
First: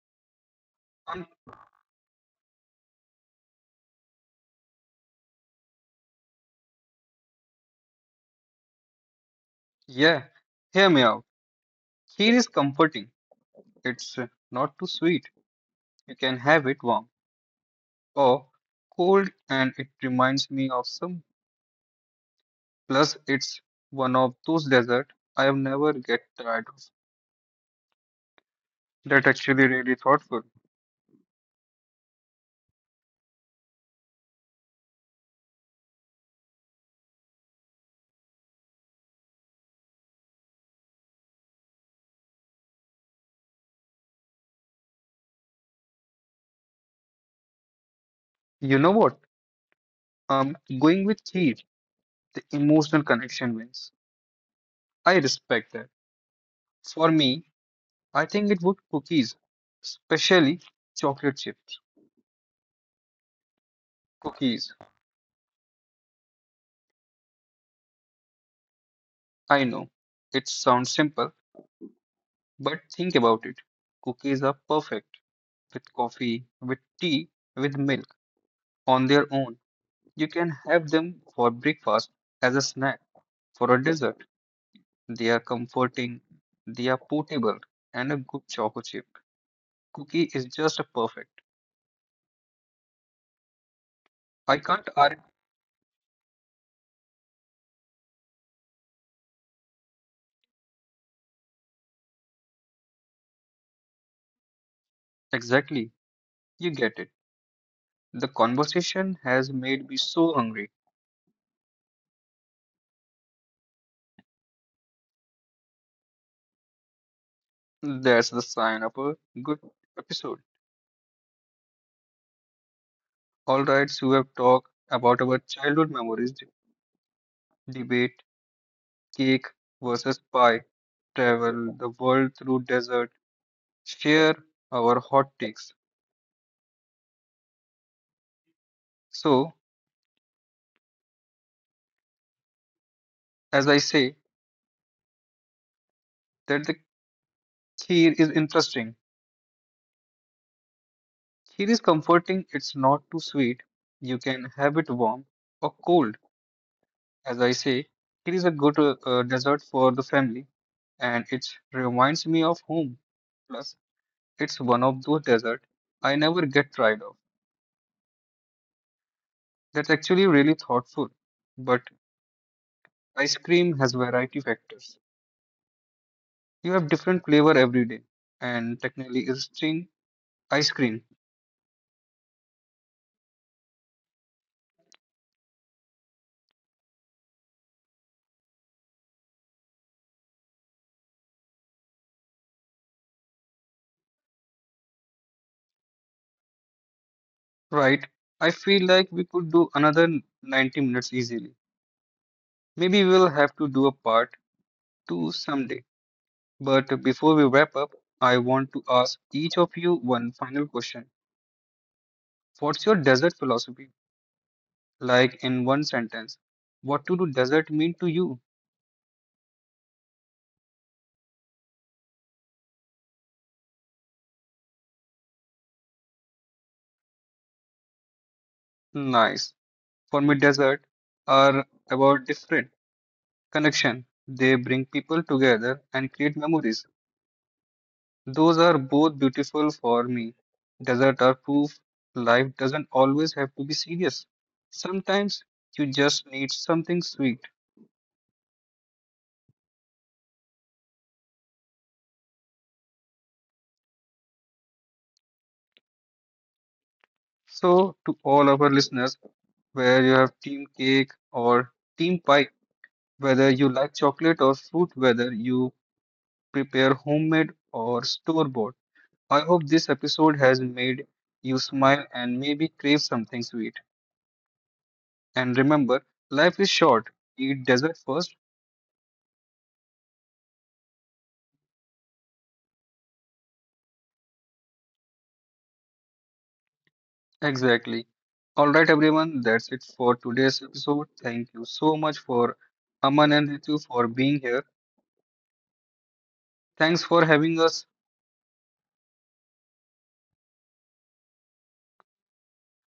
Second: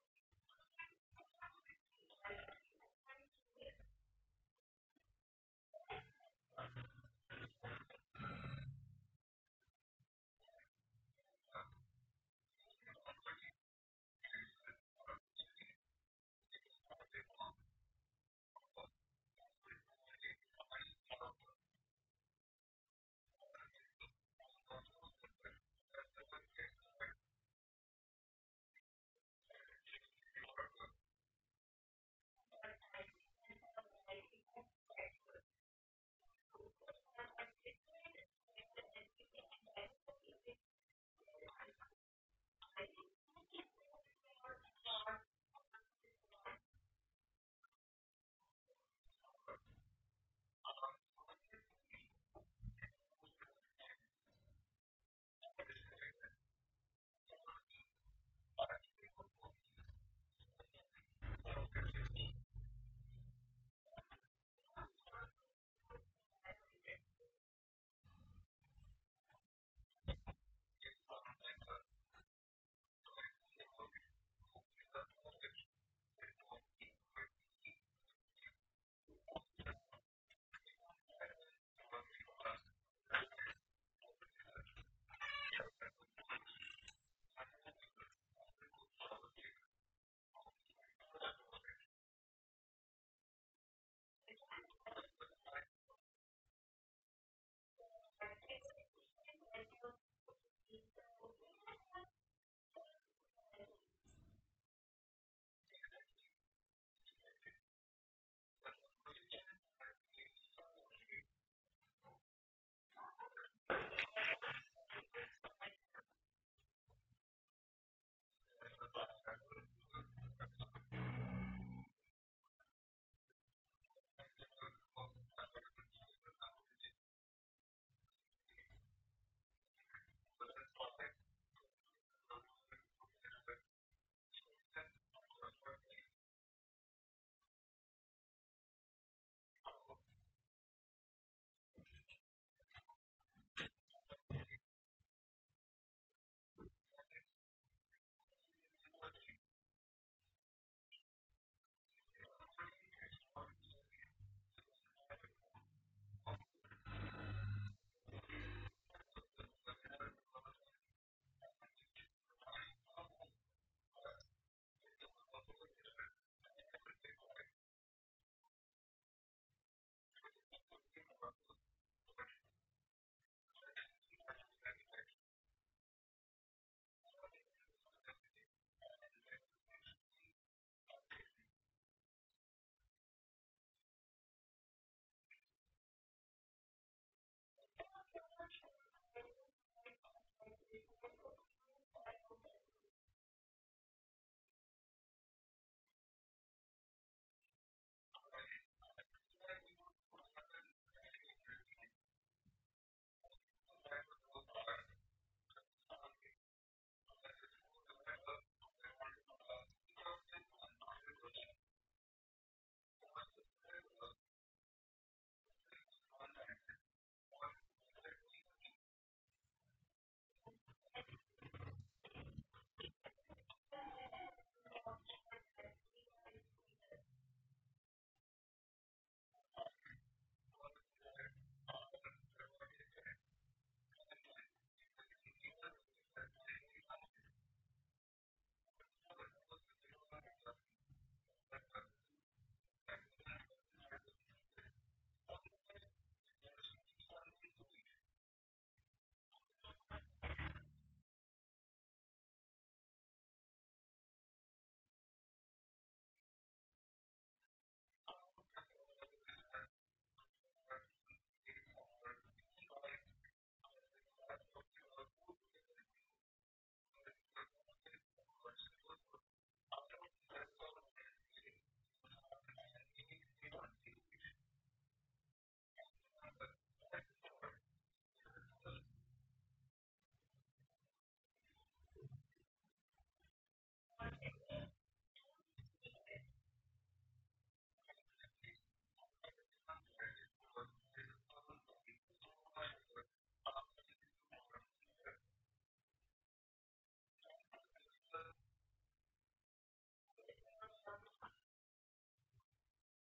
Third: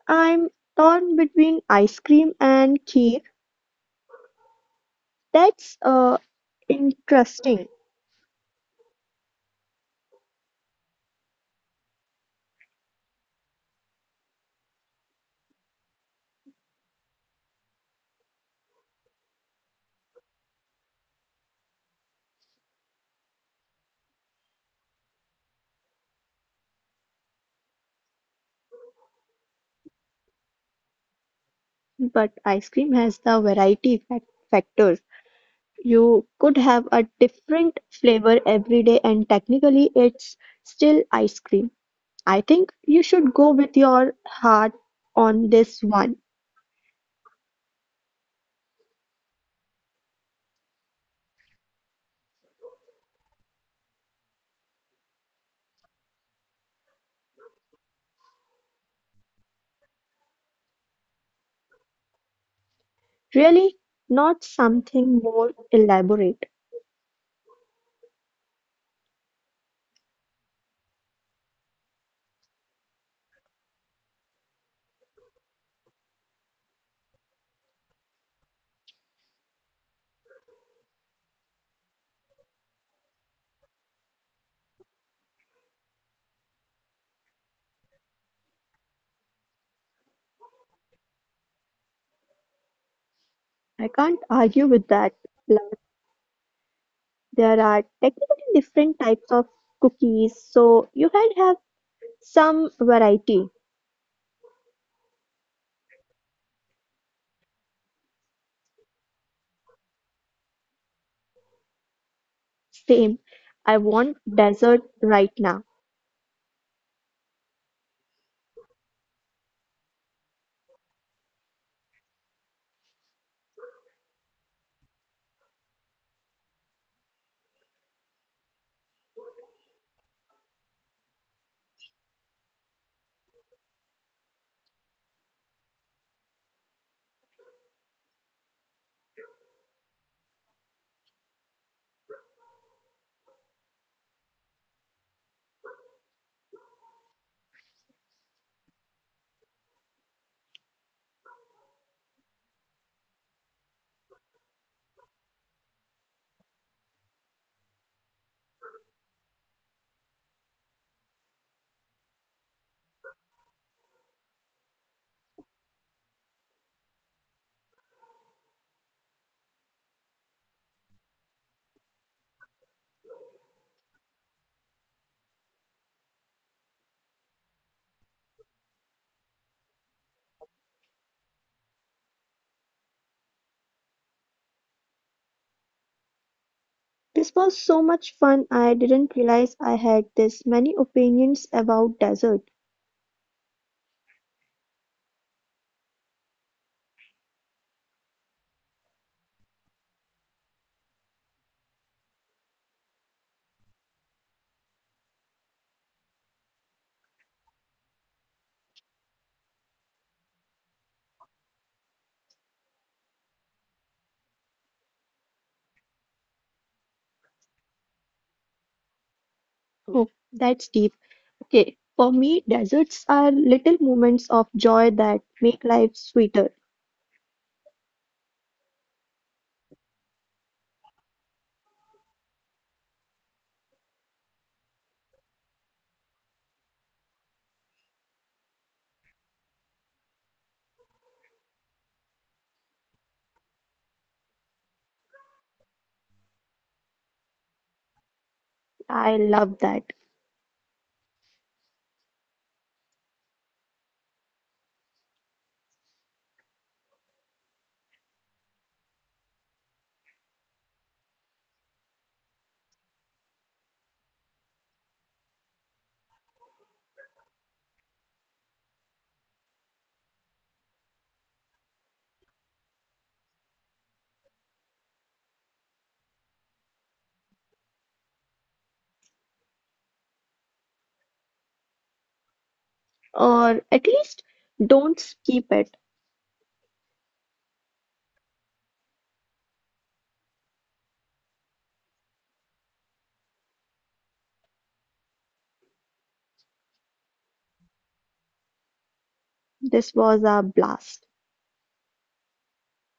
[SPEAKER 3] I'm torn
[SPEAKER 1] And
[SPEAKER 3] between ice cream and kheer. That's uh, interesting,
[SPEAKER 1] yeah, hear me out. Here is comforting. It's uh, not too sweet. You can have it warm or cold, and it reminds me of some. Plus, it's one of those deserts I have never get tired of. That actually really thoughtful.
[SPEAKER 3] but ice cream has the variety fac- factors. You could have a different flavor every day, and technically, it's still ice cream. I think you should go with your heart on this one.
[SPEAKER 1] You know what? Um, going with Keith, the emotional connection wins. I respect that. For me, I think it would cookies, especially chocolate chips.
[SPEAKER 3] Really, not
[SPEAKER 1] Cookies.
[SPEAKER 3] something more elaborate.
[SPEAKER 1] I know it sounds simple, but think about it. Cookies are perfect with coffee, with tea, with milk on their own. You can have them for breakfast, as a snack, for a dessert. They are comforting, they are portable, and a good chocolate chip. Cookie is just a perfect.
[SPEAKER 3] I can't
[SPEAKER 1] I
[SPEAKER 3] argue with
[SPEAKER 1] can't
[SPEAKER 3] that.
[SPEAKER 1] argue.
[SPEAKER 3] Plus, there are technically different types of cookies, so you can have some variety.
[SPEAKER 1] Exactly. You get it. The conversation has made me so hungry.
[SPEAKER 3] Same. I want dessert right now.
[SPEAKER 1] That's the sign of a good episode. All right, so we have talked about our childhood memories, d- debate, cake versus pie, travel the world through desert, share our hot takes. So, as I say, that the kheer is interesting. Kheer is comforting, it's not too sweet. You can have it warm or cold. As I say, it is a good uh, uh, dessert for the family, and it reminds me of home. Plus, it's one of those desserts I never get tired of. That's actually really thoughtful. But ice cream has variety factors. You have different flavor every day, and technically, it's string ice cream,
[SPEAKER 3] This was so much fun. I didn't realize I had this many opinions about dessert.
[SPEAKER 1] right? I feel like we could do another ninety minutes easily. Maybe we'll have to do a part two someday. But before we wrap up, I want to ask each of you one final question. What's your desert philosophy? Like in one sentence, what to do desert mean to you?
[SPEAKER 3] Oh, that's deep. Okay, for me, desserts are little moments of joy that make life sweeter.
[SPEAKER 1] Nice. For me, desert are about different connection. They bring people together and create memories. Those are both beautiful for me. Desert are proof life doesn't always have to be serious. Sometimes you just need something sweet.
[SPEAKER 3] I love that.
[SPEAKER 1] So, to all our listeners, where you have team cake or team pie, whether you like chocolate or fruit, whether you prepare homemade or store bought. I hope this episode has made you smile and maybe crave something sweet. And remember, life is short. Eat dessert first.
[SPEAKER 3] Or at least don't skip it.
[SPEAKER 1] Exactly. All right, everyone, that's it for today's episode. Thank you so much for Aman and Ritu for being here. Thanks for having us,
[SPEAKER 3] This was a blast.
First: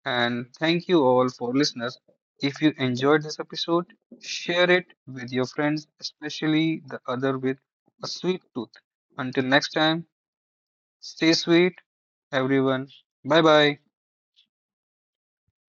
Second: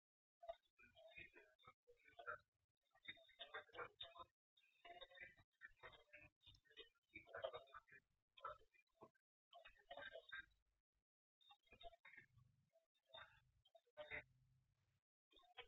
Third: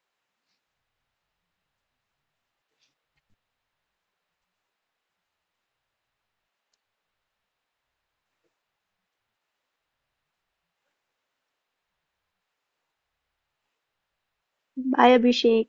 [SPEAKER 1] and thank you all for listeners. If you enjoyed this episode, share it with your friends, especially the other with a sweet tooth. Until next time, stay sweet, everyone; bye bye.
[SPEAKER 3] Bye, Abhishek.